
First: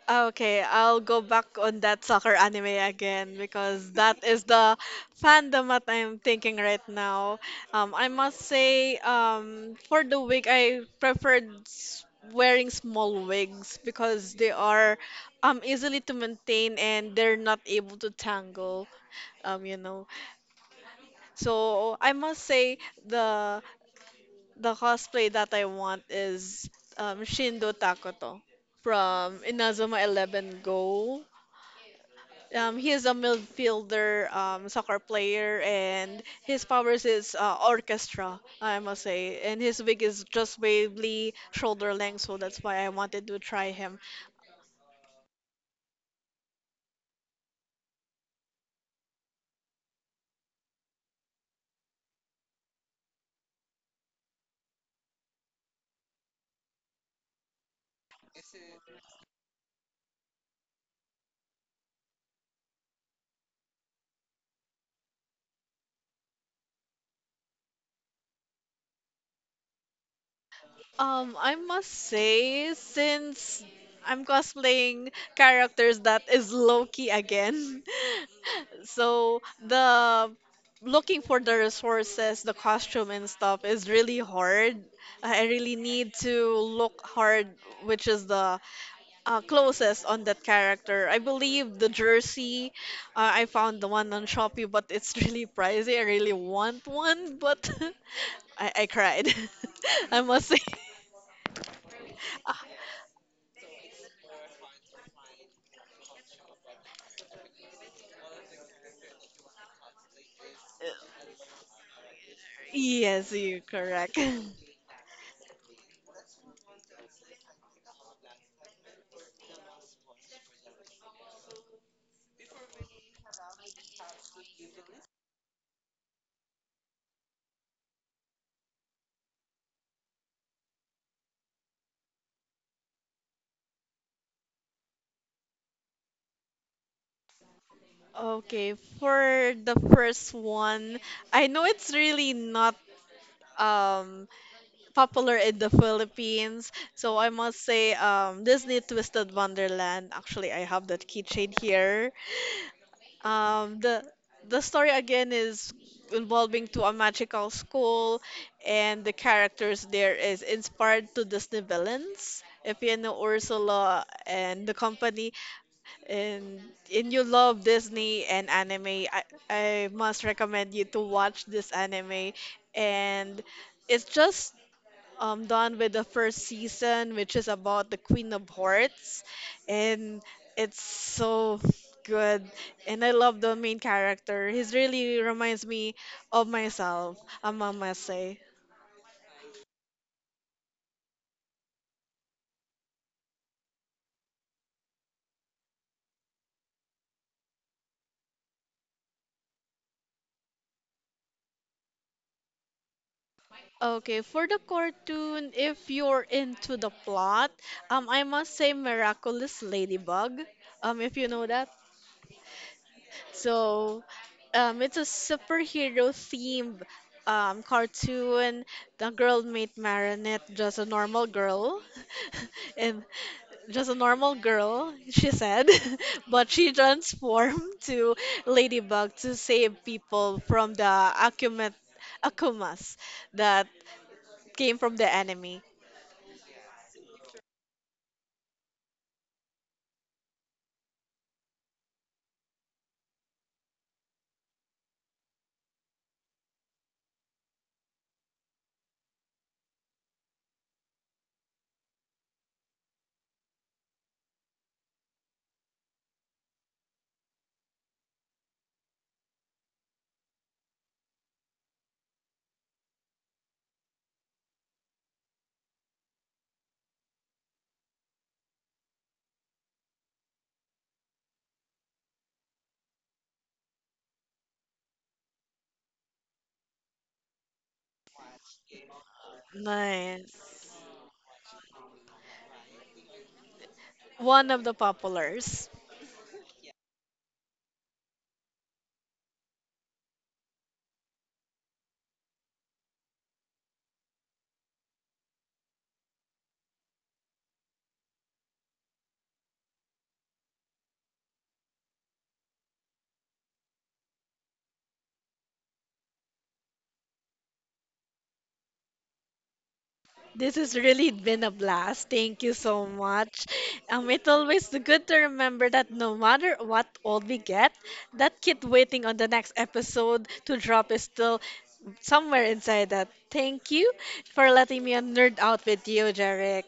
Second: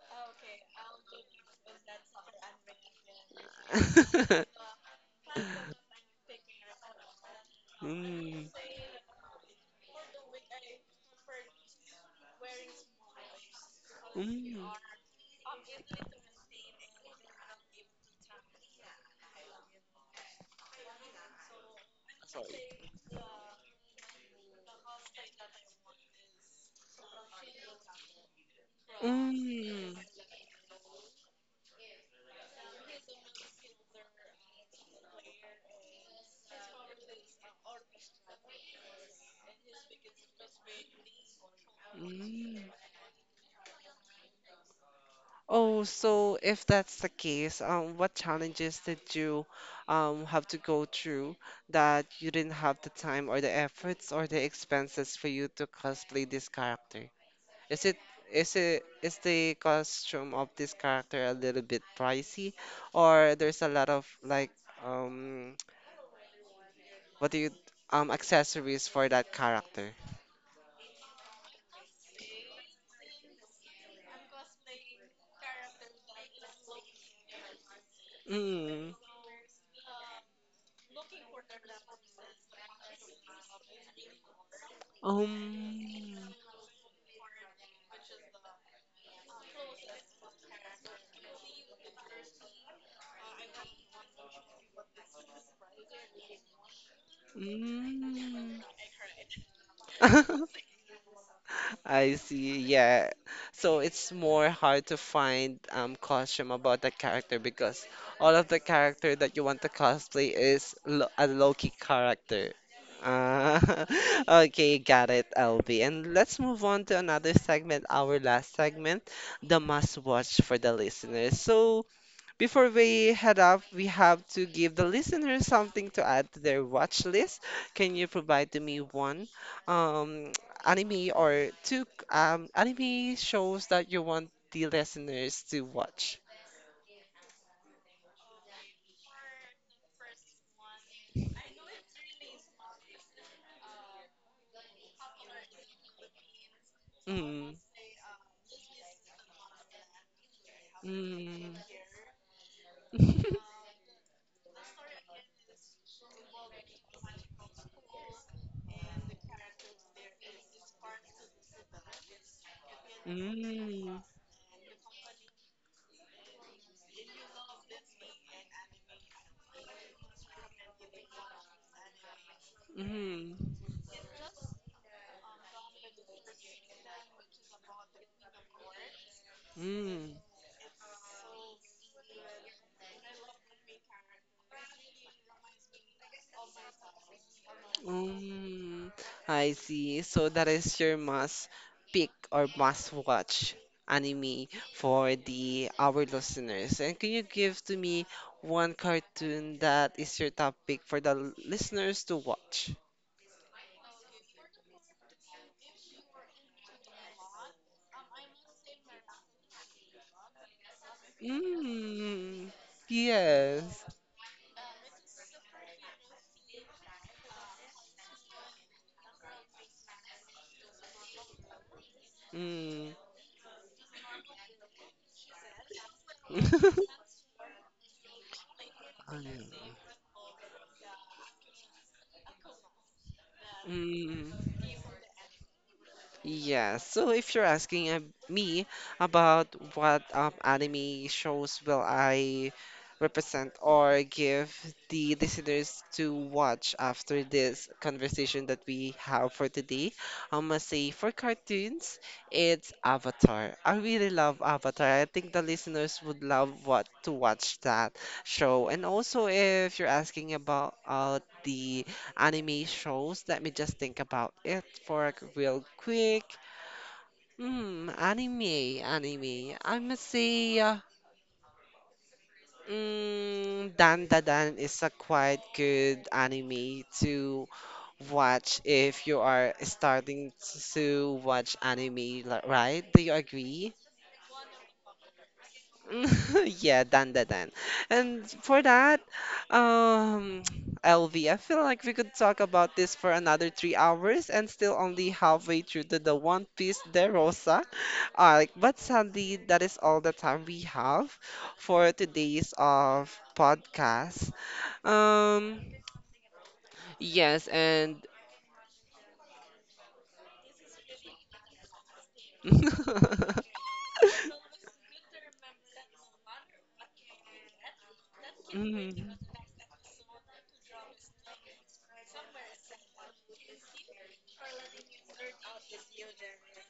B: Okay, I'll go back on that soccer anime again because that is
A: [LAUGHS]
B: the fandom that I'm thinking right now. Um, I must
A: Mm,
B: say, um, for the wig, I preferred s- wearing small wigs because they
A: mm,
B: are um easily to maintain and they're not able to tangle. Um, you know. So I must say the The cosplay that I want is um, Shindo Takoto from
A: mm,
B: Inazuma Eleven Go. Um, he is a midfielder um, soccer player, and his powers is uh, orchestra, I must say. And his wig is just barely shoulder length, so that's
A: mm.
B: why I wanted to try him.
A: Oh, so if that's the case, um, what challenges did you um, have to go through that you didn't have the time or the efforts or the expenses for you to cosplay this character? Is it is it is the costume of this character a little bit pricey, or there's a lot of like um [TSK] what do you um accessories for that character?
B: Um, I must say, since I'm cosplaying characters that is Loki again, [LAUGHS]
A: Mm.
B: so the looking for the resources, the costume and stuff is really hard.
A: Um.
B: I really need to look hard, which is the uh, closest on that character. I believe the jersey, uh, I found the one on Shopee, but it's [LAUGHS] really pricey. I really want one, but [LAUGHS]
A: Mm.
B: I, I cried. [LAUGHS] I must say.
A: [LAUGHS] I see,
B: Ah,
A: yeah. So it's more hard to find um costume about the character because all of the character that you want to cosplay is lo a low-key character.
B: yes,
A: Uh,
B: you're correct.
A: [LAUGHS]
B: [LAUGHS]
A: okay, got it, L B. And let's move on to another segment, our last segment, the must watch for the listeners. So before we head up, we have to give the listeners something to add to their watch list. Can you provide to me one um, [TSK] anime or two um, anime shows that you want the listeners to watch?
B: Okay, for the first one, I know it's really not um popular in the Philippines. So I
A: Mm,
B: must say um Disney Twisted Wonderland. Actually, I have that keychain
A: mm,
B: here.
A: [LAUGHS]
B: Um the the story again is involving to a magical school and the characters there is inspired to Disney villains. If you know
A: mm,
B: Ursula and the company and and you love Disney and anime, I, I must recommend you to watch this anime
A: mm,
B: and it's just um, done with the first season, which is about the Queen of Hearts,
A: mm.
B: and it's so good. And I love the main character. He really reminds me of myself, I must say.
A: Mm, I see. So that is your must pick or must watch anime for the our listeners. And can you give to me one cartoon that is your top pick for the l- listeners to watch?
B: Okay, for the cartoon, if you're into the plot, um, I must say Miraculous Ladybug. Um, if you know that.
A: Mm, yes.
B: So, um, it's a superhero themed um, cartoon. The girl made Marinette just a normal girl, [LAUGHS]
A: Mm.
B: and just a normal girl, she said, [LAUGHS] but she
A: [LAUGHS]
B: transformed [LAUGHS] to
A: I
B: Ladybug to
A: know.
B: save people from the Akuma, Akumas that
A: Mm.
B: came from the enemy.
A: Yeah, so if you're asking uh, me about what um, anime shows will I represent or give the listeners to watch after this conversation that we have for today, I must say for cartoons, it's Avatar. I really love Avatar. I think the listeners would love what to watch that show. And also, if you're asking about uh, the anime shows. Let me just think about it for a real quick. Hmm, anime, anime. I must say, uh, mm, Dan Da Dan is a quite good anime to watch if you are starting
B: Nice.
A: to watch anime, li- right? Do you agree?
B: One of the populars.
A: [LAUGHS] Yeah, done that then. And for that, um, [TSK] L V, I feel like we could talk about this for another three hours and still only halfway through to the One Piece De Rosa arc. But sadly, that is all the time we have for today's of podcast. Um, yes, and
B: This has really been a blast. Thank you so much.
A: [LAUGHS]
B: Um, it's always good to remember that no matter what old we get, that kid waiting
A: mhm.
B: on the next episode to drop is still somewhere inside that. Thank you for letting me a nerd out with you, Jarek.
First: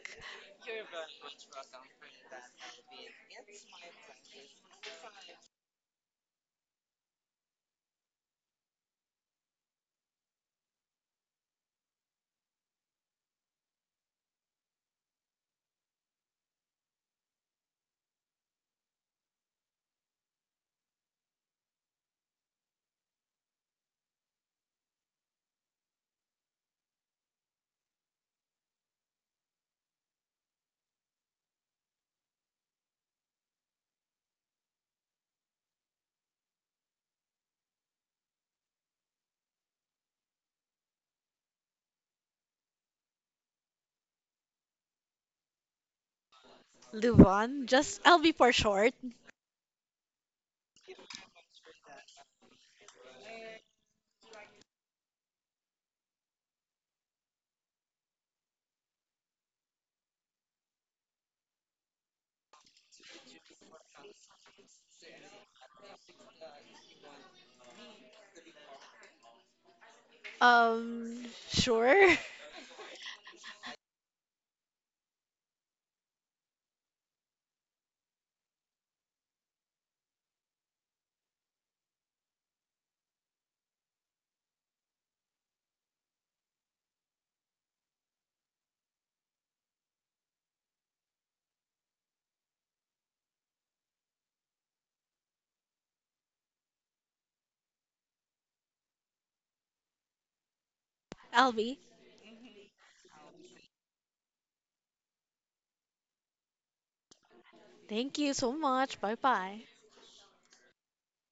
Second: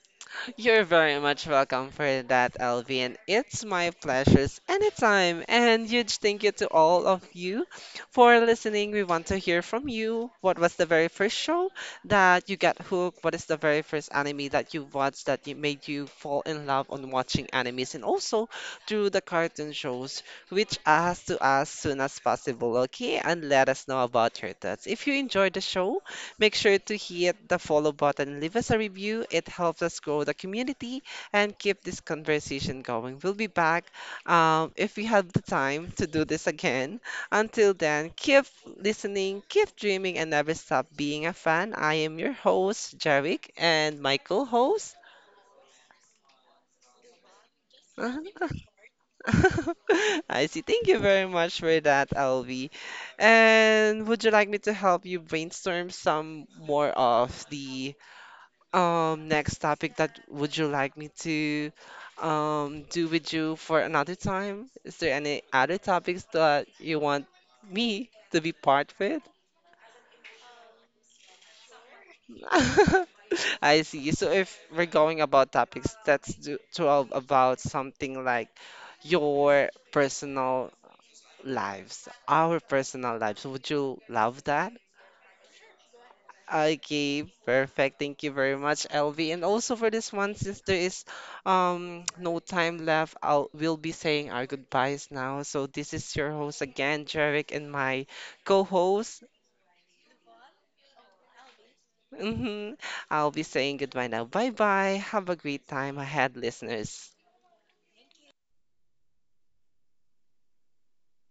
A: You're very much welcome for that, Alvin. It's my pleasures anytime. And huge thank you to all of you for listening. We want to hear from you. What was the very first show that you got hooked? What is the very first anime that you watched that you made you fall in love on watching animes? And also through the cartoon shows, reach us to us soon as possible, okay? And let us know about your thoughts. If you enjoyed the show, make sure to hit the follow button leave us a review. It helps us grow the community and keep this conversation going. We'll be back um, if we have the time to do this again. Until then, keep listening, keep dreaming, and never stop being a fan. I am your host, Jarvik, and my co host. [LAUGHS]
B: Luvon, just L B for short.
A: I see. Thank you very much for that, Alvi. And would you like me to help you brainstorm some more of the um next topic that would you like me to um do with you for another time? Is there any other topics that you want me to be part with?
B: Um, sure.
A: [LAUGHS] I see. So if we're going about topics, that's do to about something like your personal lives, our personal lives. Would you love that? Okay, perfect. Thank you very much, L V. And also for this one, since there is um [TSK] no time left, I'll we'll be saying our goodbyes now. So this is your host again, Jarek, and my co-host.
B: [LAUGHS] L B,
A: Hmm, I'll be saying goodbye now. Bye bye. Have a great time ahead, listeners.
B: thank you so much. Bye bye.